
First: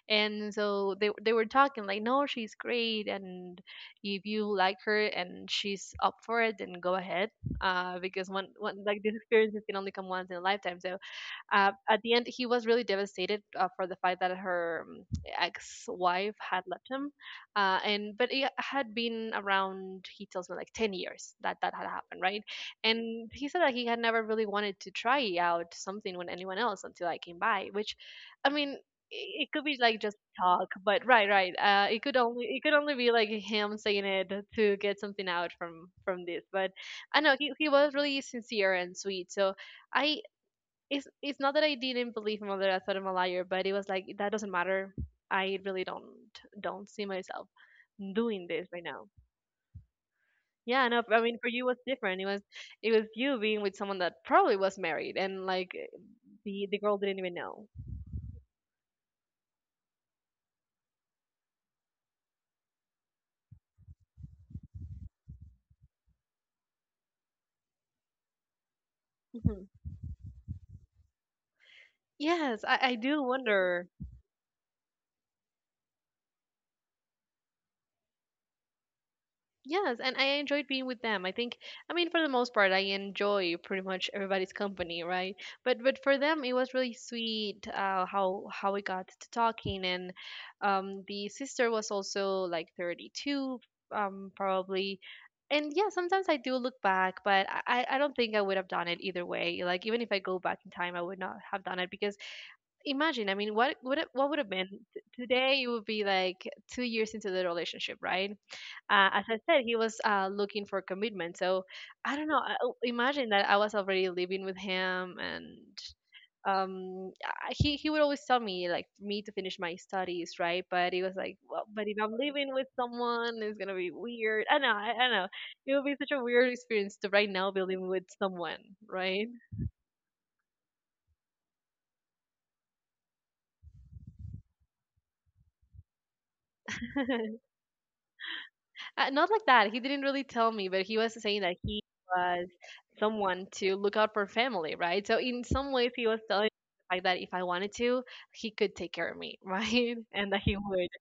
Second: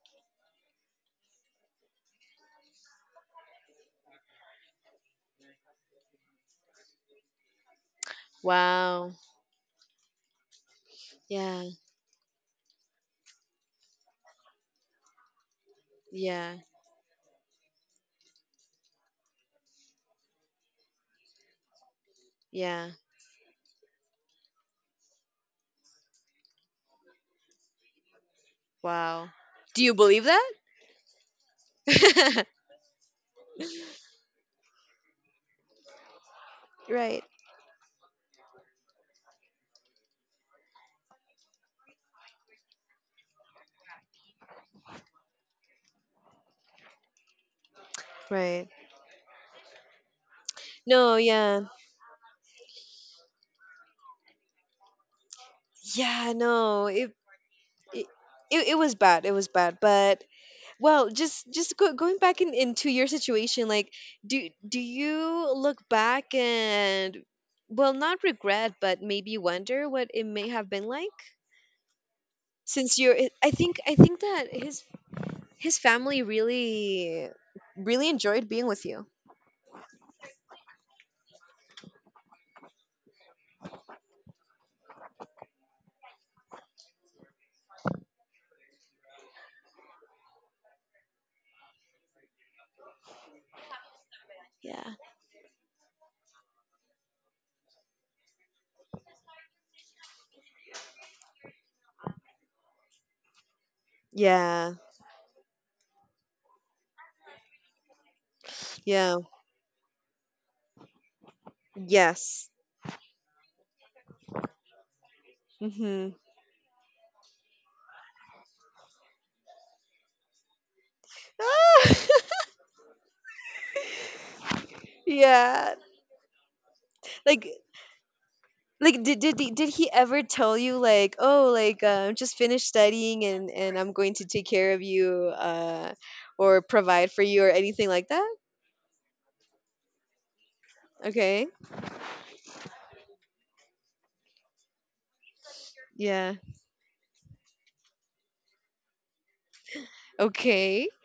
Speaker 2: And so they were talking like, no, she's great, and if you like her and she's up for it, then go ahead, uh, because one like,
Speaker 1: Wow.
Speaker 2: this experience can only come once in a lifetime. So,
Speaker 1: Yeah.
Speaker 2: at the end, he was really devastated, for the fact that her, ex-wife
Speaker 1: Yeah.
Speaker 2: had left him, and but it had been around, he tells me, like, 10 years that had happened, right?
Speaker 1: Yeah.
Speaker 2: And he said that he had never really wanted to try out something with anyone else until I came by. Which, I mean,
Speaker 1: Wow.
Speaker 2: it could be,
Speaker 1: Do you
Speaker 2: like, just
Speaker 1: believe that?
Speaker 2: talk. But right, right. It could only it could only be, like, him saying it to get something out from this. But I
Speaker 1: Right.
Speaker 2: know he was really sincere and sweet. So I it's not that I didn't believe him or that I thought him a liar, but it was, like, that doesn't matter. I really don't see myself doing
Speaker 1: Right.
Speaker 2: this right now. Yeah, no,
Speaker 1: No,
Speaker 2: I mean, for
Speaker 1: yeah.
Speaker 2: you it was different. It was, it was you being with someone that probably was married, and, like,
Speaker 1: Yeah,
Speaker 2: the
Speaker 1: no,
Speaker 2: girl didn't even know.
Speaker 1: it it it was bad. It was bad. But well, going into your situation, like, do you look back and, well, not regret, but maybe
Speaker 2: Hmm.
Speaker 1: wonder what it may have been like?
Speaker 2: Yes, I
Speaker 1: Since you're,
Speaker 2: do
Speaker 1: I think
Speaker 2: wonder.
Speaker 1: I think that his family really really enjoyed being with you.
Speaker 2: Yes, and I enjoyed being with them. I think, I mean, for the most part, I enjoy pretty much everybody's company, right? But for them, it was really sweet, how we got to talking. And, the sister was also like 32,
Speaker 1: Yeah.
Speaker 2: probably. And yeah, sometimes I do look back, but I don't think I would have done it either way. Like, even if I go back in time, I would not have done it because imagine, I mean, what would it, what would have been
Speaker 1: Yeah.
Speaker 2: Today? It would be like 2 years into the relationship, right? Uh,
Speaker 1: Yeah.
Speaker 2: as I said, he was, looking for commitment. So I don't know.
Speaker 1: Yes.
Speaker 2: Imagine that I was already living with him, and,
Speaker 1: Mhm.
Speaker 2: he would always tell me, like, for me to finish my studies, right? But he was like, well, but if I'm living with someone, it's gonna be weird. I know, I, I know.
Speaker 1: Yeah.
Speaker 2: It would be such a weird experience to right
Speaker 1: Like
Speaker 2: now be living with someone, right?
Speaker 1: Did he ever tell you like, oh, like, I'm just finished studying and I'm going to take care of you, or provide for you or anything like that?
Speaker 2: Not like that. He didn't really tell me, but he was saying
Speaker 1: Okay.
Speaker 2: that he was someone to look out for family, right? So in some ways, he was
Speaker 1: Yeah.
Speaker 2: telling me the fact that if I wanted to, he could take care of me, right? And that he
Speaker 1: Okay.
Speaker 2: would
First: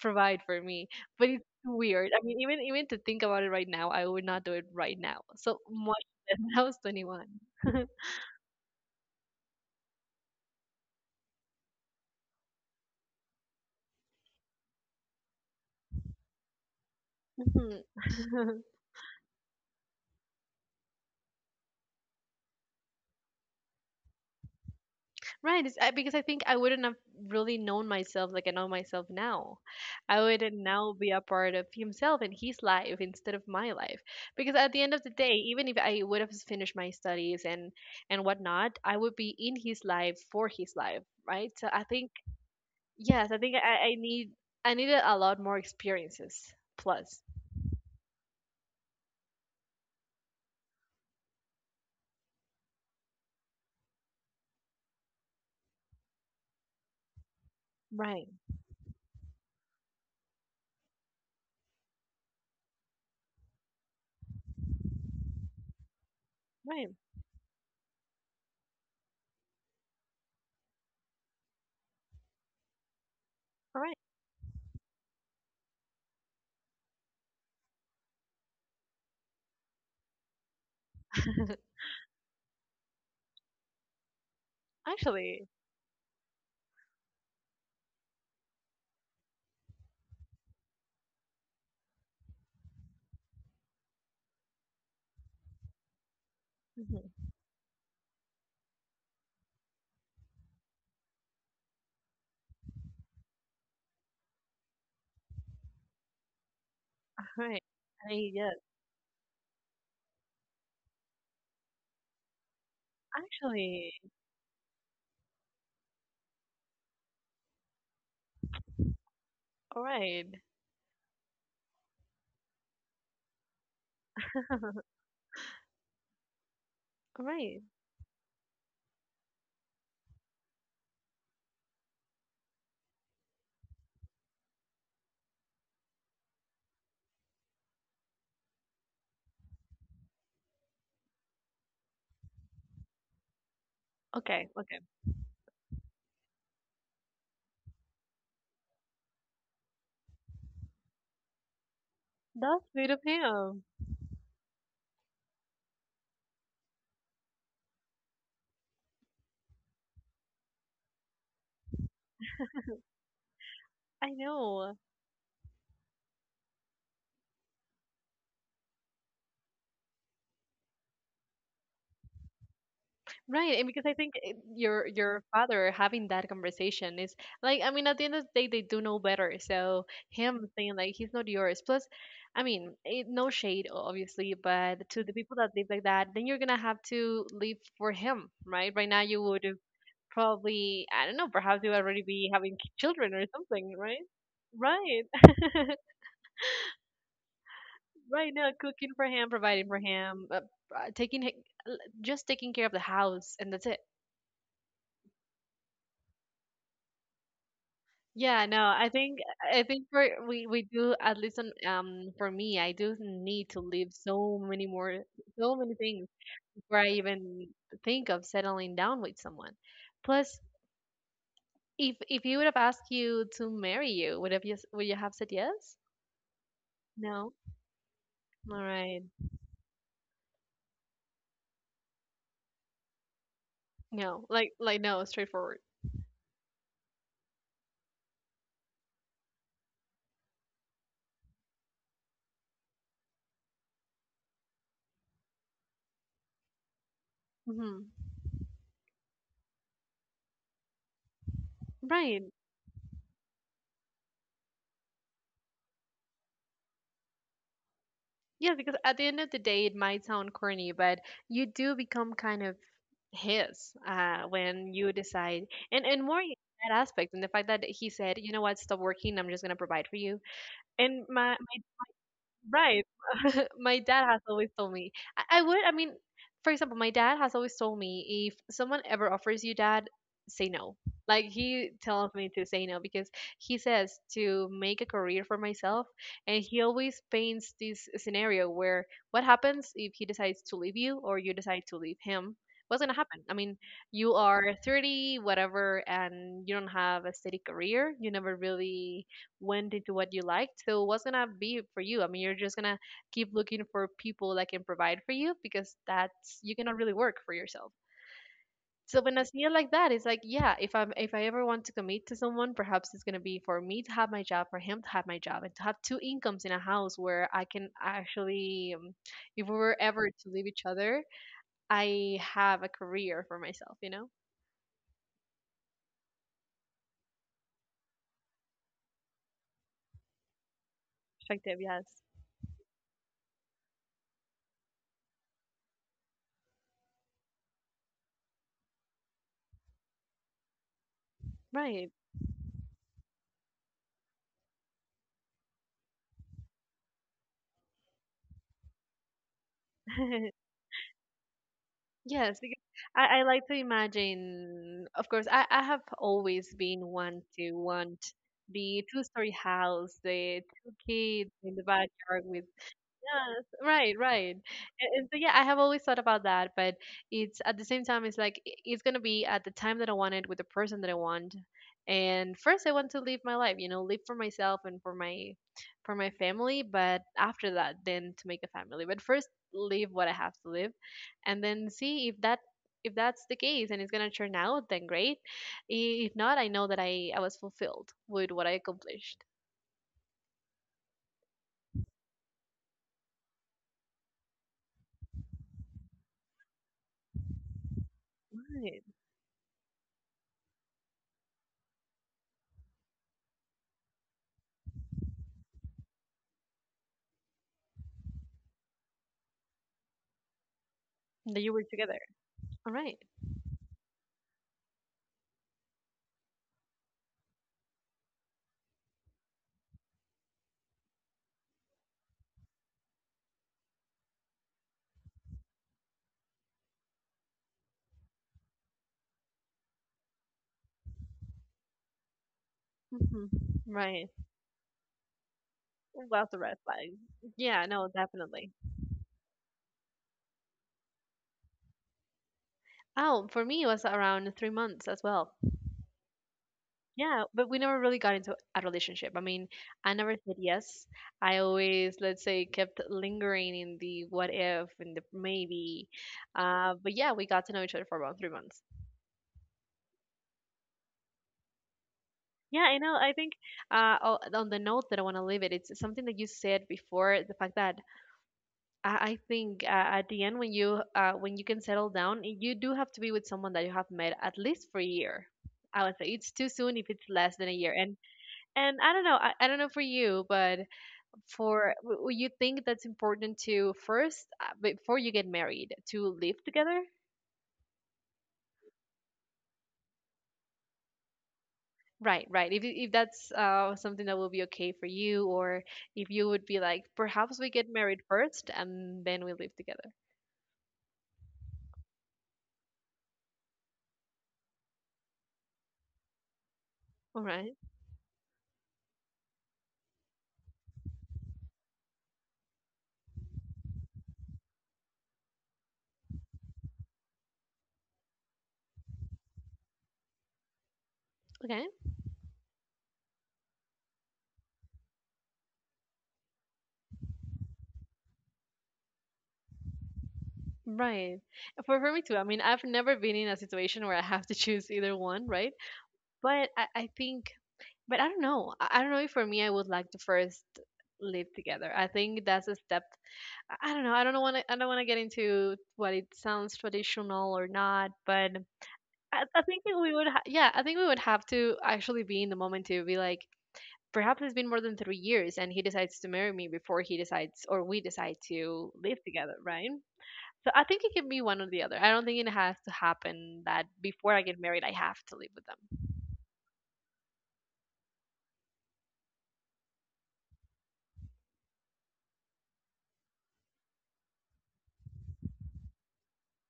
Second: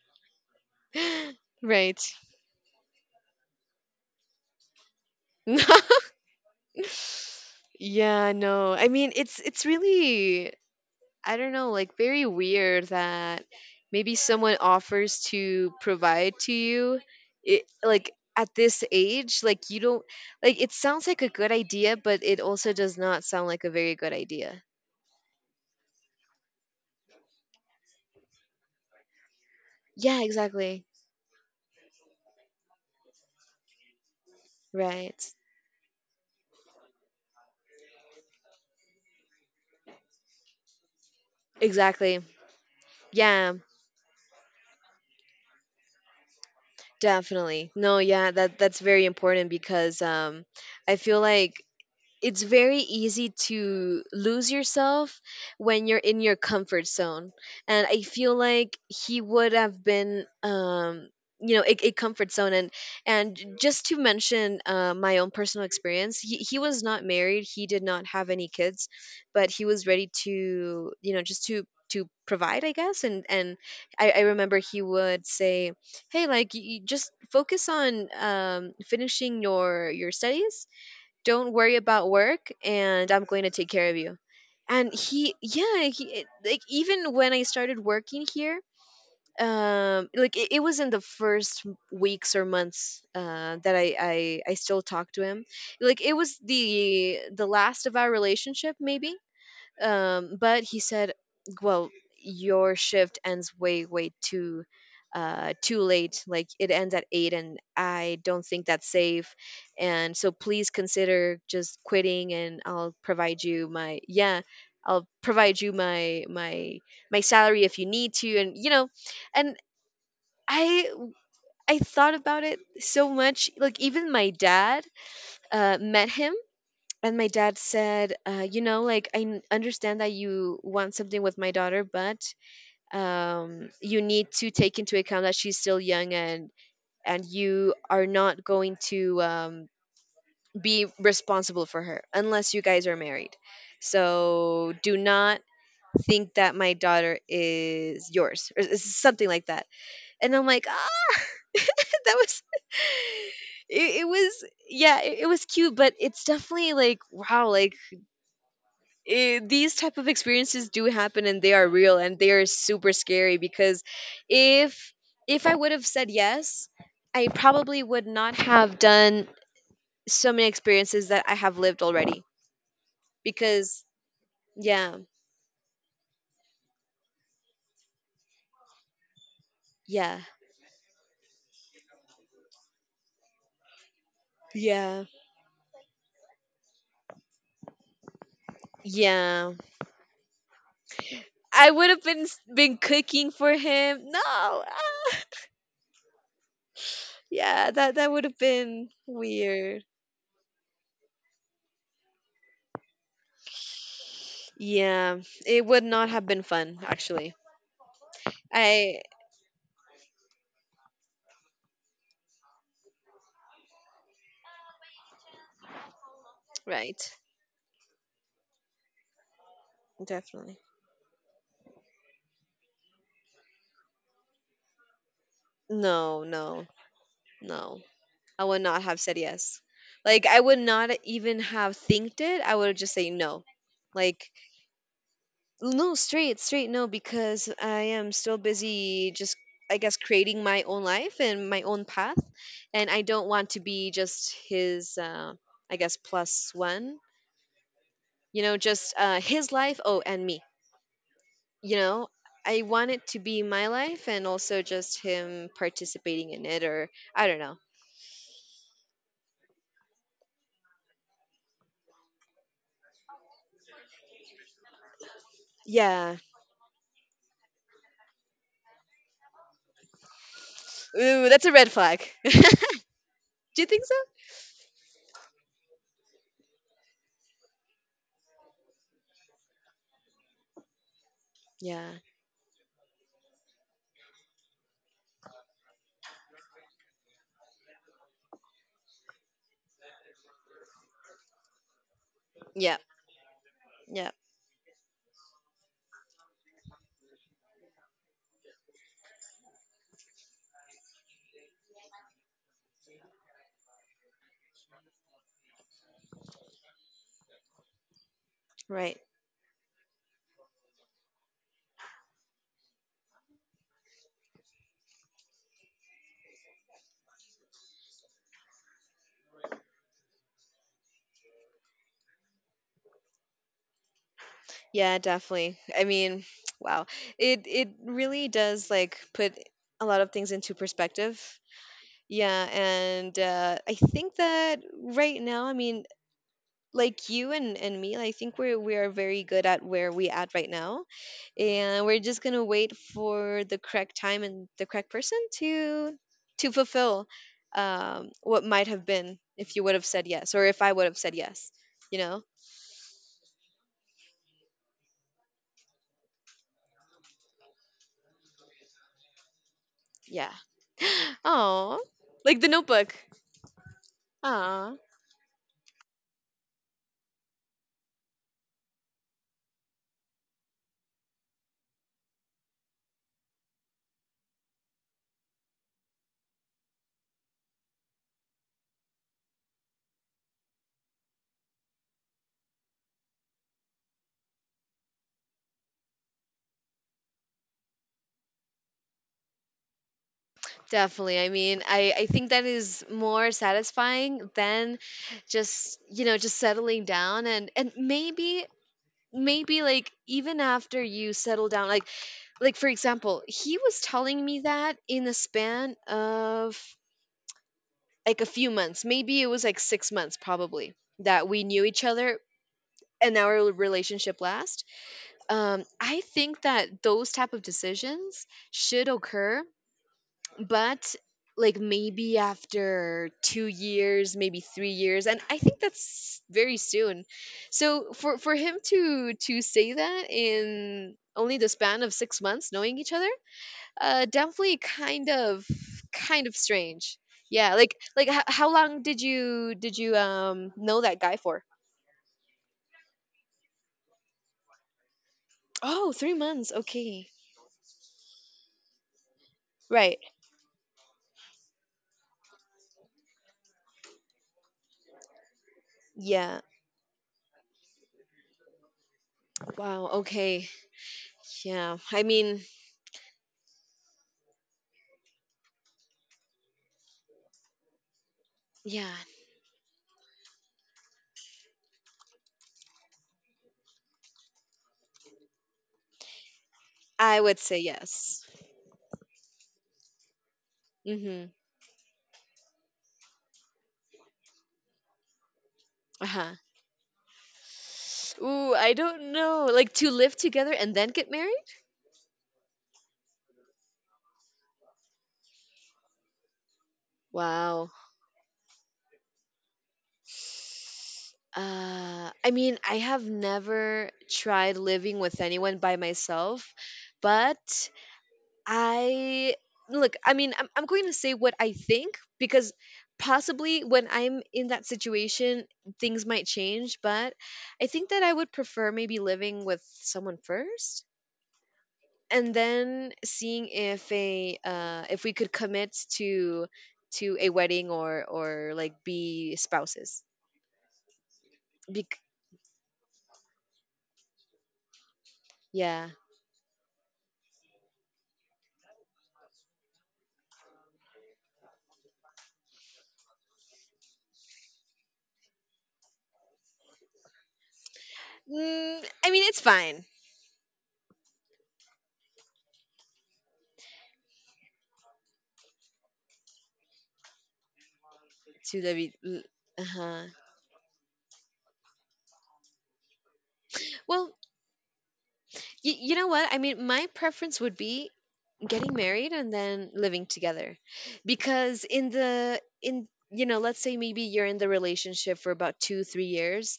Speaker 2: provide for me. But it's
Speaker 1: Right.
Speaker 2: weird. I mean, even to think about it right now, I would not do it right now. So much less when I was 21.
Speaker 1: Yeah, no. I mean, it's really, I don't know, like, very weird that maybe someone offers to provide to you
Speaker 2: Mhm.
Speaker 1: like at this age, like, you don't, like, it sounds like a good idea, but it also does not sound like a very good idea.
Speaker 2: Right, it's, I, because I think I wouldn't have really known myself like I know myself now. I
Speaker 1: Yeah,
Speaker 2: would
Speaker 1: exactly.
Speaker 2: now be a part of himself and his life instead of my life. Because at the end of the
Speaker 1: Right.
Speaker 2: day, even if I would have finished my studies and whatnot, I would be in his life for his life, right? So I think,
Speaker 1: Exactly.
Speaker 2: yes, I
Speaker 1: Yeah,
Speaker 2: think I needed a lot more experiences. Plus,
Speaker 1: definitely. No, yeah, that's very important because, I feel like it's very easy to lose yourself when you're in your comfort zone. And I
Speaker 2: right,
Speaker 1: feel like he would have been, you know, a comfort zone. And and just to mention, my own personal experience, he was
Speaker 2: right,
Speaker 1: not married, he did not have any kids, but he was ready to, you know, just to provide, I guess. and and
Speaker 2: all right.
Speaker 1: i, I remember he would say, hey, like, you just focus on, finishing your studies, don't worry about work, and I'm going to take care of you. And
Speaker 2: Actually,
Speaker 1: he, like, even when I started working here, it was in the first weeks or months, that I still talk to him. Like, it was the
Speaker 2: mhm,
Speaker 1: last of our relationship maybe. But he said, "Well, your shift ends way too, too late. Like, it ends at 8, and
Speaker 2: right. I
Speaker 1: I
Speaker 2: mean,
Speaker 1: don't
Speaker 2: yes,
Speaker 1: think that's safe. And so, please consider just quitting, and I'll provide you
Speaker 2: actually,
Speaker 1: my, yeah." I'll provide you my my salary if you need to, and you know. And
Speaker 2: all right,
Speaker 1: I I thought about it so much. Like, even my dad, met him, and my
Speaker 2: all
Speaker 1: dad
Speaker 2: right,
Speaker 1: said, you know, like, understand that you want something with my daughter, but, you need to take into account that she's still young, and you are not going to, be responsible for her unless you guys are married.
Speaker 2: okay,
Speaker 1: So
Speaker 2: okay.
Speaker 1: do not think that my daughter is yours or something like that. And I'm like, ah. That was,
Speaker 2: That's sweet of him.
Speaker 1: it was, yeah, it was cute, but it's definitely like, wow, like, these type of experiences do happen, and they are real, and they are super scary, because
Speaker 2: I know.
Speaker 1: if if I would have said yes, I probably would not have done so many experiences that I have lived already,
Speaker 2: Right, and
Speaker 1: because
Speaker 2: because I think your
Speaker 1: yeah.
Speaker 2: your father having that conversation is, like, I mean, at the end of the day, they do know better. So
Speaker 1: Yeah.
Speaker 2: him saying, like, he's not yours. Plus, I mean, it, no shade, obviously, but
Speaker 1: Yeah.
Speaker 2: to the people that live like that, then you're gonna have to live for him, right? Right now you would
Speaker 1: Yeah.
Speaker 2: have probably, I don't know, perhaps
Speaker 1: I
Speaker 2: you
Speaker 1: would have
Speaker 2: already be having
Speaker 1: been
Speaker 2: children or
Speaker 1: cooking for
Speaker 2: something, right?
Speaker 1: him. No, ah.
Speaker 2: Right.
Speaker 1: Yeah, that that would
Speaker 2: Right
Speaker 1: have
Speaker 2: now,
Speaker 1: been
Speaker 2: cooking for him, providing for
Speaker 1: weird.
Speaker 2: him, taking just taking care of the house, and that's it.
Speaker 1: Yeah, it would not have been fun, actually.
Speaker 2: Yeah, no, I
Speaker 1: I.
Speaker 2: think I think for we do at least on, for me, I do need to leave so many things before I
Speaker 1: Right.
Speaker 2: even think of settling down with someone. Plus,
Speaker 1: Definitely.
Speaker 2: if he would have asked you to marry you, would have would you have said yes?
Speaker 1: No, no,
Speaker 2: No.
Speaker 1: no. I would
Speaker 2: All
Speaker 1: not have
Speaker 2: right.
Speaker 1: said yes. Like, I would not even have thinked it. I would just say no.
Speaker 2: No.
Speaker 1: Like,
Speaker 2: Like no, straightforward.
Speaker 1: no, straight no, because I am still busy, just, I guess, creating my own life and my own path. And I don't want to be just his, I guess, plus one.
Speaker 2: Mm-hmm.
Speaker 1: You know, just, his life, oh, and me. You know?
Speaker 2: Right.
Speaker 1: I want it to be my life, and also just him participating in it, or, I don't know.
Speaker 2: Yeah, because at the end of the day, it might sound corny, but you do become kind of his when you decide, and
Speaker 1: Yeah.
Speaker 2: more in that aspect, and the fact that he said, you know what, stop working, I'm just gonna provide for you. And
Speaker 1: Ooh,
Speaker 2: my
Speaker 1: that's a red flag. Do
Speaker 2: Right.
Speaker 1: you think
Speaker 2: My
Speaker 1: so?
Speaker 2: dad has always told me. I mean, for example, my dad has always told me if someone ever offers you dad, say no. Like he
Speaker 1: Yeah.
Speaker 2: tells me to say no because he says to make a career for myself and he always paints this scenario where what happens if he decides to leave you or you decide to leave him?
Speaker 1: Yeah.
Speaker 2: What's going to happen? I mean,
Speaker 1: Yeah.
Speaker 2: you are 30 whatever and you don't have a steady career. You never really went into what you liked. So what's gonna be for you? I mean, you're just gonna keep looking for people that can provide for you because that's you cannot really work for yourself.
Speaker 1: Right.
Speaker 2: So when I see it like that, it's like, yeah, if I ever want to commit to someone, perhaps it's gonna be for me to have my job, for him to have my job, and to have two incomes in a house where I can actually, if we were ever to leave each other, I have a career for myself, you know?
Speaker 1: Yeah, definitely. I mean, wow. It really does, like, put a lot of things into perspective.
Speaker 2: Effective, yes.
Speaker 1: Yeah, and, I think that right now, I mean, like, you and me, I think we are very good at where we at right now. And we're
Speaker 2: Right.
Speaker 1: just gonna wait for the correct time and the correct person to fulfill, what might have been if you would have said yes or if I would have said yes, you know.
Speaker 2: Yes, because I like to imagine, of course, I have always been one to want the two-story house,
Speaker 1: Yeah.
Speaker 2: the two kids in the
Speaker 1: Oh,
Speaker 2: backyard
Speaker 1: like The
Speaker 2: with
Speaker 1: Notebook.
Speaker 2: Yes, right, right.
Speaker 1: Ah,
Speaker 2: And so yeah, I have always thought about that, but it's gonna be at the time that I want it with the person that I want. And first I want to live my life, you know, live for myself and for my family, but after that then to make a family. But first live what I have to live and then see if that if that's the case and it's gonna turn out, then great. I- If not, I know that I was fulfilled with what I accomplished.
Speaker 1: definitely. I mean, I think that is more satisfying than just, you know, just settling down, and maybe,
Speaker 2: Right.
Speaker 1: maybe like, even after you settle down, like, for example, he was telling me that in a span of like a few months, maybe it was like 6 months probably, that we
Speaker 2: That you
Speaker 1: knew
Speaker 2: were
Speaker 1: each
Speaker 2: together.
Speaker 1: other
Speaker 2: All right.
Speaker 1: and our relationship last, I think that those type of decisions should occur, but like, maybe after 2 years, maybe 3 years, and I think that's very soon. So for him to say that in only the span of 6 months knowing each other,
Speaker 2: Mhm. Right.
Speaker 1: definitely kind of
Speaker 2: Lots of red
Speaker 1: strange.
Speaker 2: flags.
Speaker 1: Yeah,
Speaker 2: Yeah, no,
Speaker 1: how
Speaker 2: definitely.
Speaker 1: long did you know that guy for?
Speaker 2: Oh, for me, it was around 3 months as well.
Speaker 1: Oh, 3 months. Okay.
Speaker 2: Yeah, but we never really got into a relationship. I mean,
Speaker 1: Right.
Speaker 2: I never said yes. I always, let's say, kept lingering in the what if and the maybe.
Speaker 1: Yeah.
Speaker 2: But yeah, we got to know each other for about 3 months.
Speaker 1: Wow. Okay. Yeah, I mean.
Speaker 2: Yeah, I know. I think on the note that I want to leave it, it's something that you said before, the fact that
Speaker 1: Yeah,
Speaker 2: I think at the end when you can settle down, you do have to be with someone that you have met at least for a year. I would say it's too soon if it's
Speaker 1: I would
Speaker 2: less than
Speaker 1: say
Speaker 2: a year.
Speaker 1: yes.
Speaker 2: And I don't know, I don't know for you, but
Speaker 1: Mm-hmm.
Speaker 2: for you think that's important to first before you get married to
Speaker 1: Uh-huh.
Speaker 2: live together?
Speaker 1: Ooh, I don't know. Like, to live together and then get married?
Speaker 2: Right, right. If that's something that will be okay for you, or if you would be like, perhaps we
Speaker 1: Wow.
Speaker 2: get married first and then we live together.
Speaker 1: I mean, I have never tried living with anyone by myself,
Speaker 2: All right.
Speaker 1: but I, look, I mean, I'm going to say what I think because possibly when I'm in that situation, things might change, but I think that I would prefer maybe living with someone first,
Speaker 2: Okay.
Speaker 1: and then seeing if a if we could commit to a wedding or like be spouses.
Speaker 2: Right. For
Speaker 1: Bec-
Speaker 2: me too. I mean, I've never been in a situation where I have to choose either one, right?
Speaker 1: yeah,
Speaker 2: But I think, but I don't know. I don't know if for me I would like to first live together. I think that's a step. I don't know. I don't want to. I don't want to get into what it sounds traditional or not. But
Speaker 1: mm, I mean it's
Speaker 2: I think
Speaker 1: fine
Speaker 2: that we would. Yeah, I think we would have to actually be in the moment to be like, perhaps it's been more than 3 years, and he decides to marry me before he decides or we decide
Speaker 1: to
Speaker 2: to
Speaker 1: the.
Speaker 2: live together,
Speaker 1: Uh
Speaker 2: right?
Speaker 1: huh.
Speaker 2: So I think it can be one or the other. I don't think it has to happen that
Speaker 1: Well,
Speaker 2: before I get married, I have to live with
Speaker 1: you
Speaker 2: them.
Speaker 1: know what? I mean, my preference would be getting married and then living together, because in let's say maybe you're in the relationship for about 2 3 years,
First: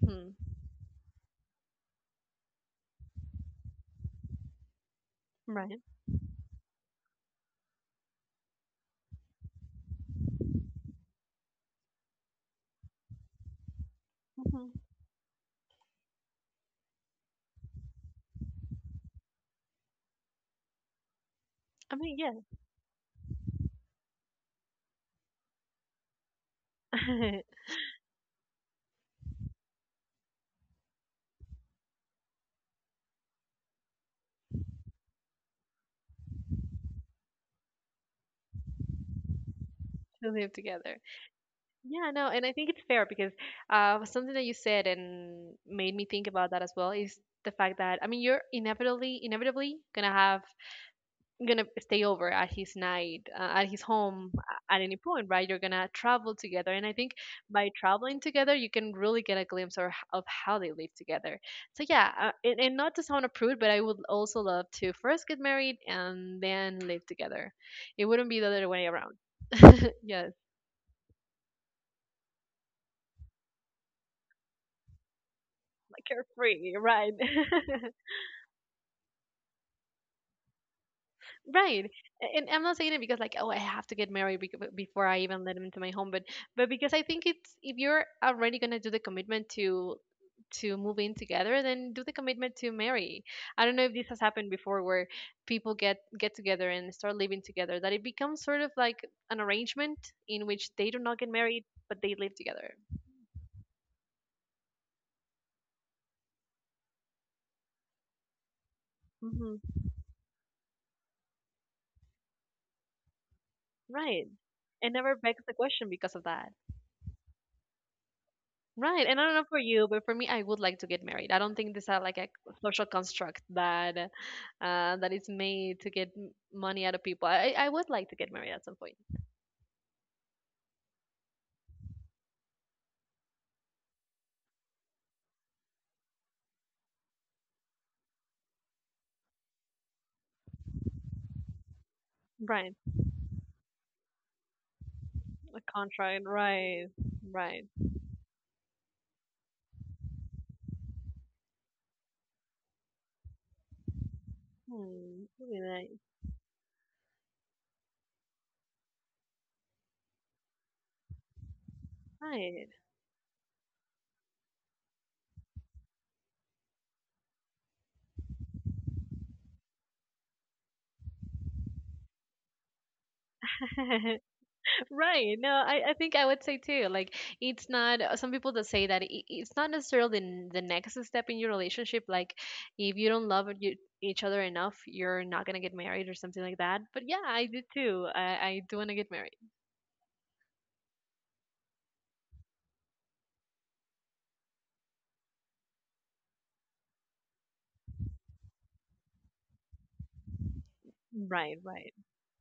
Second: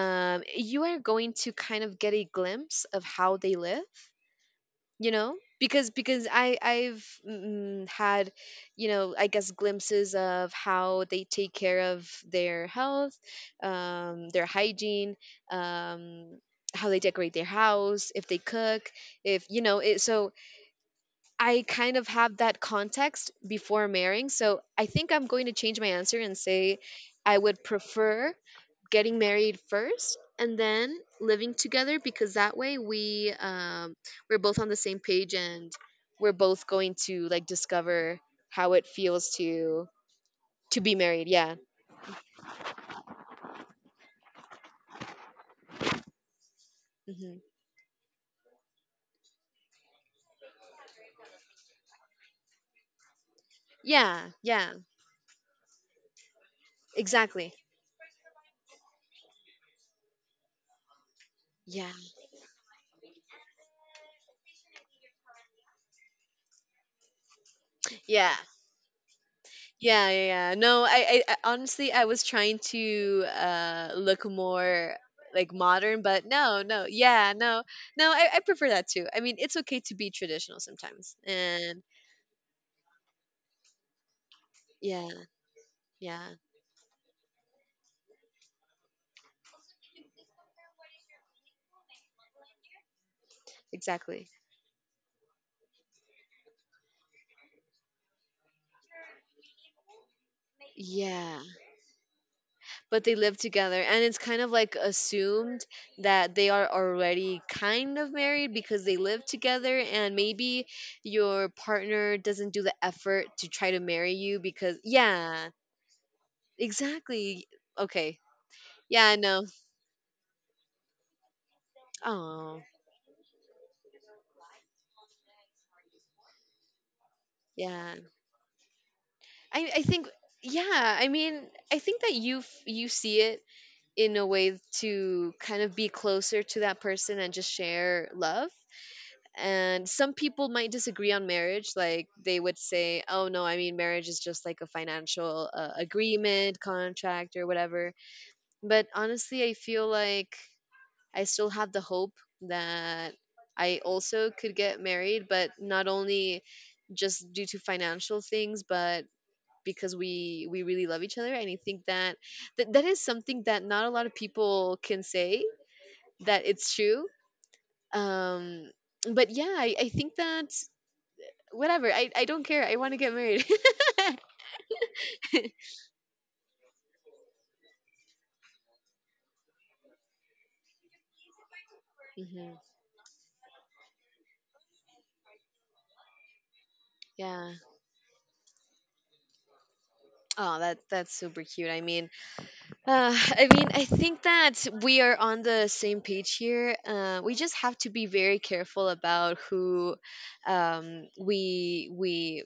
Speaker 2: Hmm.
Speaker 1: you are going to kind of get a glimpse of how they live, you know
Speaker 2: Right.
Speaker 1: because because i i've mm, mm, had, you know, I guess, glimpses of how they take care of their health, their
Speaker 2: Hmm.
Speaker 1: hygiene, um how they decorate their house, if they cook, if, you know, it. So I kind
Speaker 2: I
Speaker 1: of
Speaker 2: mean, yeah,
Speaker 1: have that context before marrying. So I think I'm going to change my answer and say I would prefer getting married first and then living together, because that way we we're both on the same page, and we're both going to like discover how it feels to
Speaker 2: to live
Speaker 1: be
Speaker 2: together.
Speaker 1: married. Yeah.
Speaker 2: Yeah, no, and I think it's fair because something that you said and made me think about that as well is
Speaker 1: Hmm.
Speaker 2: the fact that I mean, you're inevitably, inevitably gonna have gonna stay over at his night at his
Speaker 1: Yeah.
Speaker 2: home
Speaker 1: Yeah.
Speaker 2: at any point, right? You're gonna travel together, and I think
Speaker 1: Exactly.
Speaker 2: by traveling together you can really get a glimpse of how they live together. So
Speaker 1: Yeah.
Speaker 2: yeah, and not to sound a prude, but I would also love to first get married and then live together. It wouldn't
Speaker 1: Yeah.
Speaker 2: be the other way around.
Speaker 1: Yeah, yeah,
Speaker 2: Yes,
Speaker 1: yeah. No, I honestly, I was trying to look more like modern,
Speaker 2: like
Speaker 1: but no,
Speaker 2: carefree,
Speaker 1: no,
Speaker 2: right.
Speaker 1: yeah, no, no. I prefer that too. I mean, it's okay to be traditional sometimes, and
Speaker 2: Right. And I'm not saying it because like, oh, I have to get married
Speaker 1: yeah,
Speaker 2: before I even let him into my home,
Speaker 1: yeah,
Speaker 2: but because I think it's if you're already gonna do the commitment to move in together, then do the commitment to marry. I don't know if this has
Speaker 1: exactly.
Speaker 2: happened before where people get together and start living together, that it becomes sort of like an arrangement in which they do not get
Speaker 1: Yeah,
Speaker 2: married, but they live together.
Speaker 1: but they live together, and it's kind of like assumed that they are already kind of married because they live
Speaker 2: Hmm.
Speaker 1: together, and maybe your partner doesn't do the effort to try to marry
Speaker 2: Right.
Speaker 1: you because,
Speaker 2: And never begs
Speaker 1: yeah,
Speaker 2: the question because of that.
Speaker 1: exactly. Okay. Yeah,
Speaker 2: Right,
Speaker 1: I
Speaker 2: and I don't
Speaker 1: know.
Speaker 2: know for you, but for me, I would like to get married. I don't think this is like a
Speaker 1: Oh,
Speaker 2: social construct that that is made to get money out of people. I would
Speaker 1: yeah.
Speaker 2: like to get married at some point.
Speaker 1: I think yeah, I mean, I think that you see it in a way to kind of be closer to that person and just share love. And some people might disagree on marriage. Like they would
Speaker 2: Right,
Speaker 1: say, "Oh no, I mean marriage is just like a financial
Speaker 2: a contract.
Speaker 1: agreement,
Speaker 2: Right,
Speaker 1: contract, or
Speaker 2: right.
Speaker 1: whatever." But honestly, I feel like I still have the hope that I also could get married,
Speaker 2: Hmm,
Speaker 1: but not
Speaker 2: really
Speaker 1: only just due to financial things, but because we really love each other, and I think that that,
Speaker 2: nice.
Speaker 1: that is something that not a lot of people can say that it's true. Um but yeah, I think that whatever, I don't care. I want to get married.
Speaker 2: Right. Right. No, I think I would say too. Like, it's not some people that say that it's not necessarily the, the next step in your relationship. Like,
Speaker 1: Hmm.
Speaker 2: if you don't love you, each other enough, you're not gonna get married or something like that. But yeah, I
Speaker 1: Yeah.
Speaker 2: did too. I do wanna get married.
Speaker 1: Oh, that that's super cute. I mean, I mean, I think that we are on the same page here. We just have to be very careful about who um,
Speaker 2: Right.
Speaker 1: we
Speaker 2: Right.
Speaker 1: we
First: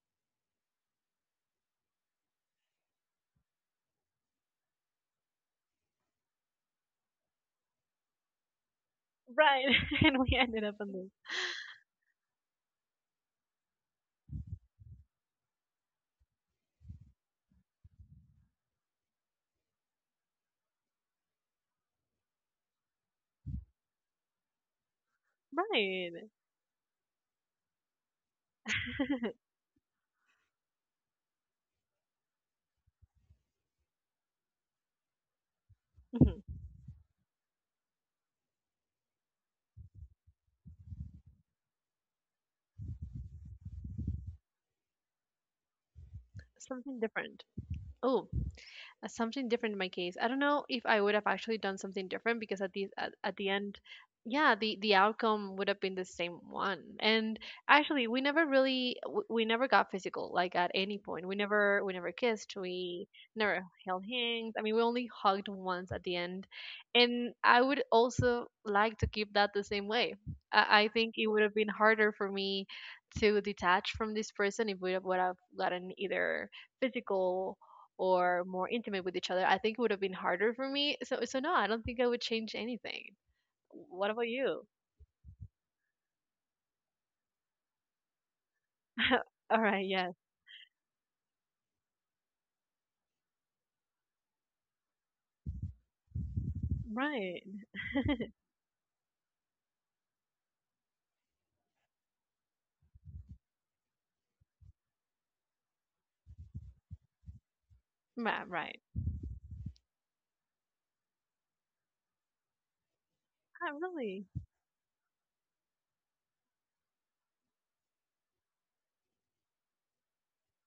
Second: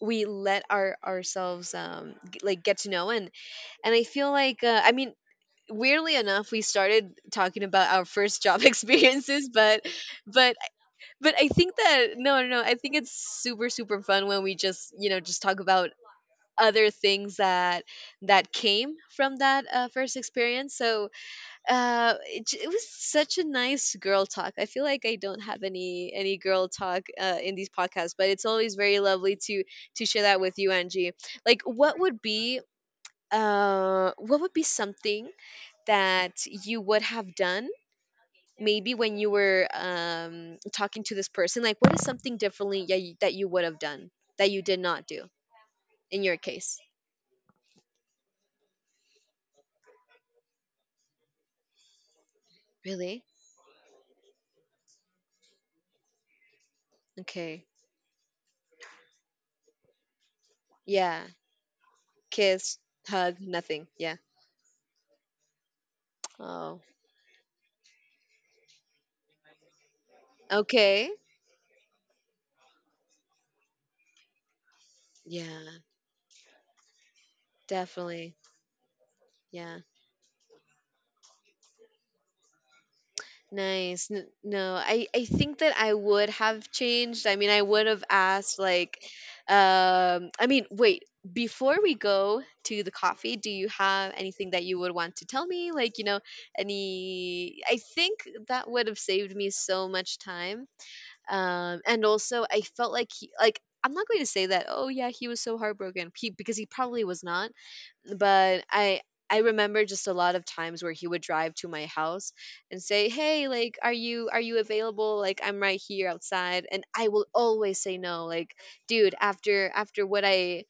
Speaker 1: we let ourselves like get to know, and I feel like I mean, weirdly enough, we started talking about our first job experiences,
Speaker 2: Right.
Speaker 1: but
Speaker 2: and we
Speaker 1: but
Speaker 2: ended up on this.
Speaker 1: but I think that no, I think it's super super fun when we just, you know, just talk about other things that that came from that first experience. So it was such a nice girl talk. I feel like I don't have
Speaker 2: Right.
Speaker 1: any girl talk in these podcasts, but it's always very lovely to share that with you, Angie. Like, what would be something that
Speaker 2: Mhm.
Speaker 1: you would have done maybe when you were talking to this person? Like, what is something differently, yeah, that you would have done that you did not do in your case?
Speaker 2: Something different. Oh, something different in my case. I don't know if I would have actually done something different because at the
Speaker 1: Really?
Speaker 2: at the end, yeah, the outcome would have been the same one. And
Speaker 1: Okay.
Speaker 2: actually, we never really we never got physical like at any
Speaker 1: Yeah.
Speaker 2: point. We never kissed.
Speaker 1: Kiss,
Speaker 2: We
Speaker 1: hug,
Speaker 2: never
Speaker 1: nothing,
Speaker 2: held
Speaker 1: yeah.
Speaker 2: hands. I mean, we only hugged once at the end.
Speaker 1: Oh.
Speaker 2: And I would also like to keep that the same way. I
Speaker 1: Okay.
Speaker 2: think it would have been harder for me to detach from this person if we would have
Speaker 1: Yeah,
Speaker 2: gotten either physical
Speaker 1: definitely.
Speaker 2: or more intimate with each other, I
Speaker 1: Yeah.
Speaker 2: think it would have been harder for me. So so no, I don't think I would change anything.
Speaker 1: Nice.
Speaker 2: What about you?
Speaker 1: No, I think that I would have changed. I mean, I would have asked like
Speaker 2: All right, yes.
Speaker 1: I mean, wait, before we go to the coffee, do you have anything that you would want to tell me? Like, you know,
Speaker 2: Right.
Speaker 1: any, I think that would have saved me so much time. And also I felt like he, like, I'm not going to say that, oh yeah, he was so heartbroken. He, because he probably was not.
Speaker 2: Right,
Speaker 1: But
Speaker 2: right.
Speaker 1: I remember just a lot of times where he would drive to my house and say, "Hey,
Speaker 2: Ah,
Speaker 1: like,
Speaker 2: really?
Speaker 1: are you available? Like, I'm right here outside." And I will always say no. Like, "Dude, after after what I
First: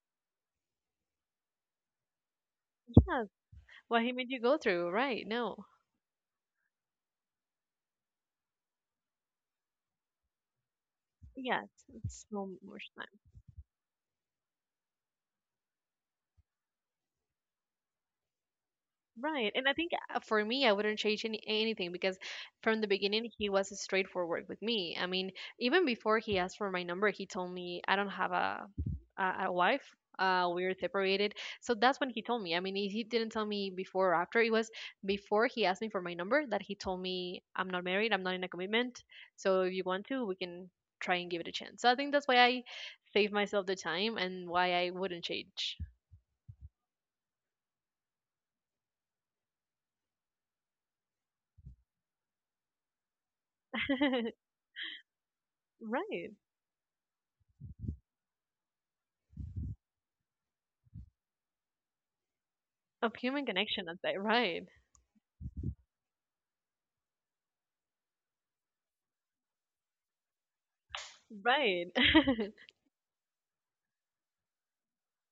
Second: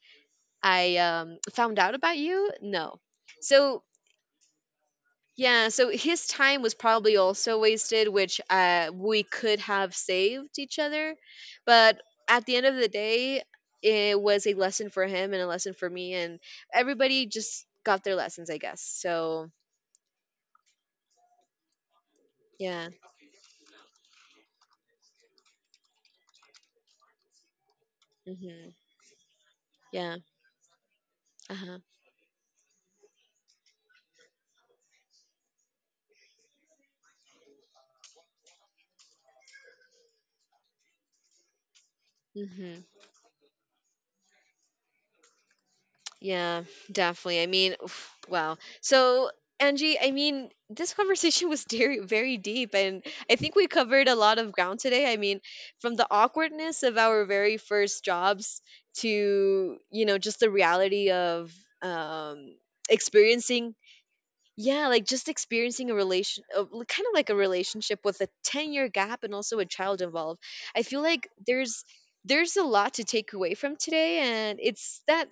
Speaker 1: found out about you, no."
Speaker 2: Yes.
Speaker 1: So
Speaker 2: What he made you go through, right? No.
Speaker 1: yeah, so his time was probably also wasted, which we could have saved each other.
Speaker 2: Yes.
Speaker 1: But
Speaker 2: It's
Speaker 1: at
Speaker 2: so
Speaker 1: the end of the
Speaker 2: much
Speaker 1: day, it was a lesson for him and a lesson for me, and everybody just got their lessons, I guess. So
Speaker 2: Right. And I think for me, I wouldn't change anything because from the
Speaker 1: yeah,
Speaker 2: beginning, he was straightforward with me. I mean, even before he asked for my number, he told me I don't have
Speaker 1: hmm,
Speaker 2: a wife.
Speaker 1: yeah,
Speaker 2: We're separated.
Speaker 1: uh
Speaker 2: So
Speaker 1: huh,
Speaker 2: that's when he told me. I mean, he didn't tell me before or after. It was before he asked me for my number that he told me I'm not married, I'm not in a commitment. So if you want to, we can try and give it a chance. So I think that's why I
Speaker 1: hmm.
Speaker 2: save myself the time and why I wouldn't change.
Speaker 1: Yeah, definitely. I mean, oof, wow. So, Angie, I mean, this conversation was very, very deep, and I think we covered a lot of ground today. I mean, from the
Speaker 2: Right.
Speaker 1: awkwardness of our very first jobs to, you know, just the reality of um,
Speaker 2: Of human
Speaker 1: experiencing,
Speaker 2: connection, I'd say. Right.
Speaker 1: yeah, like, just experiencing a relation, kind of like a relationship with a 10-year gap and also a child involved. I feel like
Speaker 2: Right.
Speaker 1: there's a lot to take away from today, and it's that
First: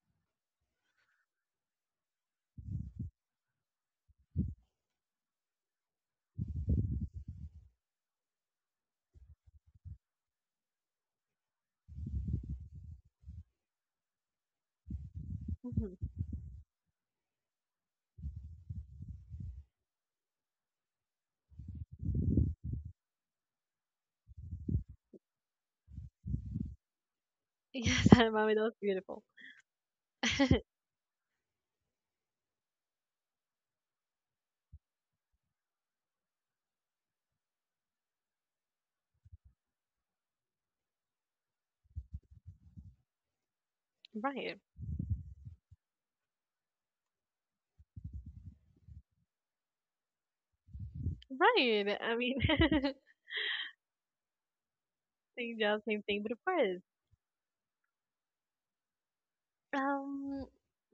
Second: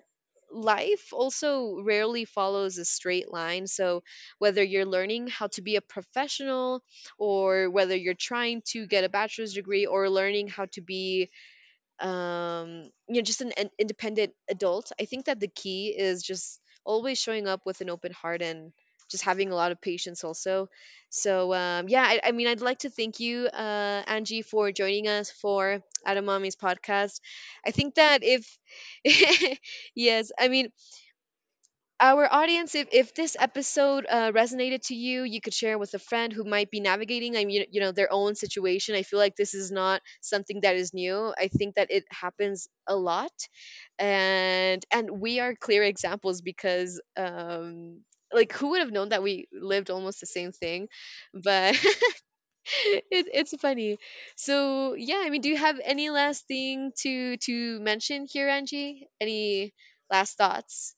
Speaker 1: life also rarely follows a straight line. So whether you're learning how to be a professional, or whether you're trying to get a bachelor's degree, or learning how to be you know, just an independent adult, I think that the key
Speaker 2: Mhm.
Speaker 1: is just always showing up with an open heart and just having a lot of patience also. So yeah, I mean, I'd like to thank you, Angie, for joining us for Adam Mommy's podcast. I think
Speaker 2: Yes,
Speaker 1: that if
Speaker 2: Mami, that was beautiful.
Speaker 1: yes, I mean, our audience, if this episode resonated to you, you could share with a friend who might be navigating, I mean, you know, their own situation. I feel like this is not something that is new. I think that it happens a lot.
Speaker 2: Right.
Speaker 1: And we are clear examples because like, who would have known that we lived almost the same thing, but
Speaker 2: Right. I mean,
Speaker 1: it, it's funny. So yeah, I mean, do you
Speaker 2: same
Speaker 1: have
Speaker 2: job, same
Speaker 1: any
Speaker 2: thing, but of
Speaker 1: last
Speaker 2: course.
Speaker 1: thing to mention here, Angie? Any last
Speaker 2: Um,
Speaker 1: thoughts?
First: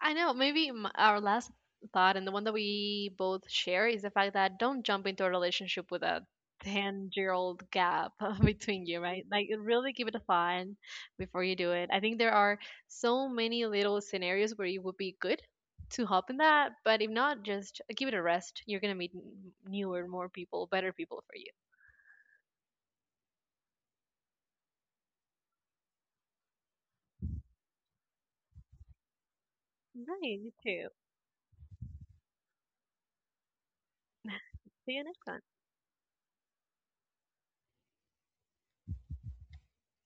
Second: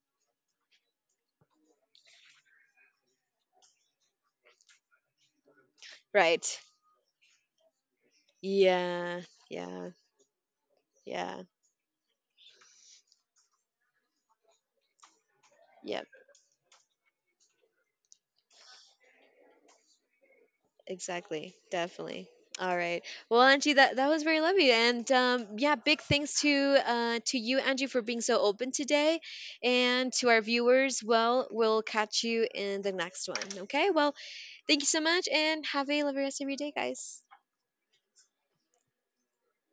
Speaker 2: I know. Maybe our last thought and the one that we both share is the fact that don't jump into a relationship with a
Speaker 1: Right.
Speaker 2: 10-year-old gap between you,
Speaker 1: Yeah,
Speaker 2: right? Like,
Speaker 1: yeah,
Speaker 2: really give it a thought
Speaker 1: yeah,
Speaker 2: before you do it. I think there are so many little scenarios where it would be good to
Speaker 1: yep,
Speaker 2: hop in that, but if not, just give it a rest. You're going to meet newer, more people, better people for you.
Speaker 1: exactly, definitely. All right. Well, Angie, that that was very lovely, and yeah, big thanks to you, Angie, for being so open today, and
Speaker 2: Right,
Speaker 1: to our
Speaker 2: you too.
Speaker 1: viewers. Well, we'll catch you in the next one. Okay. Well, thank you
Speaker 2: See
Speaker 1: so
Speaker 2: you next
Speaker 1: much,
Speaker 2: time.
Speaker 1: and have a lovely rest of your day, guys.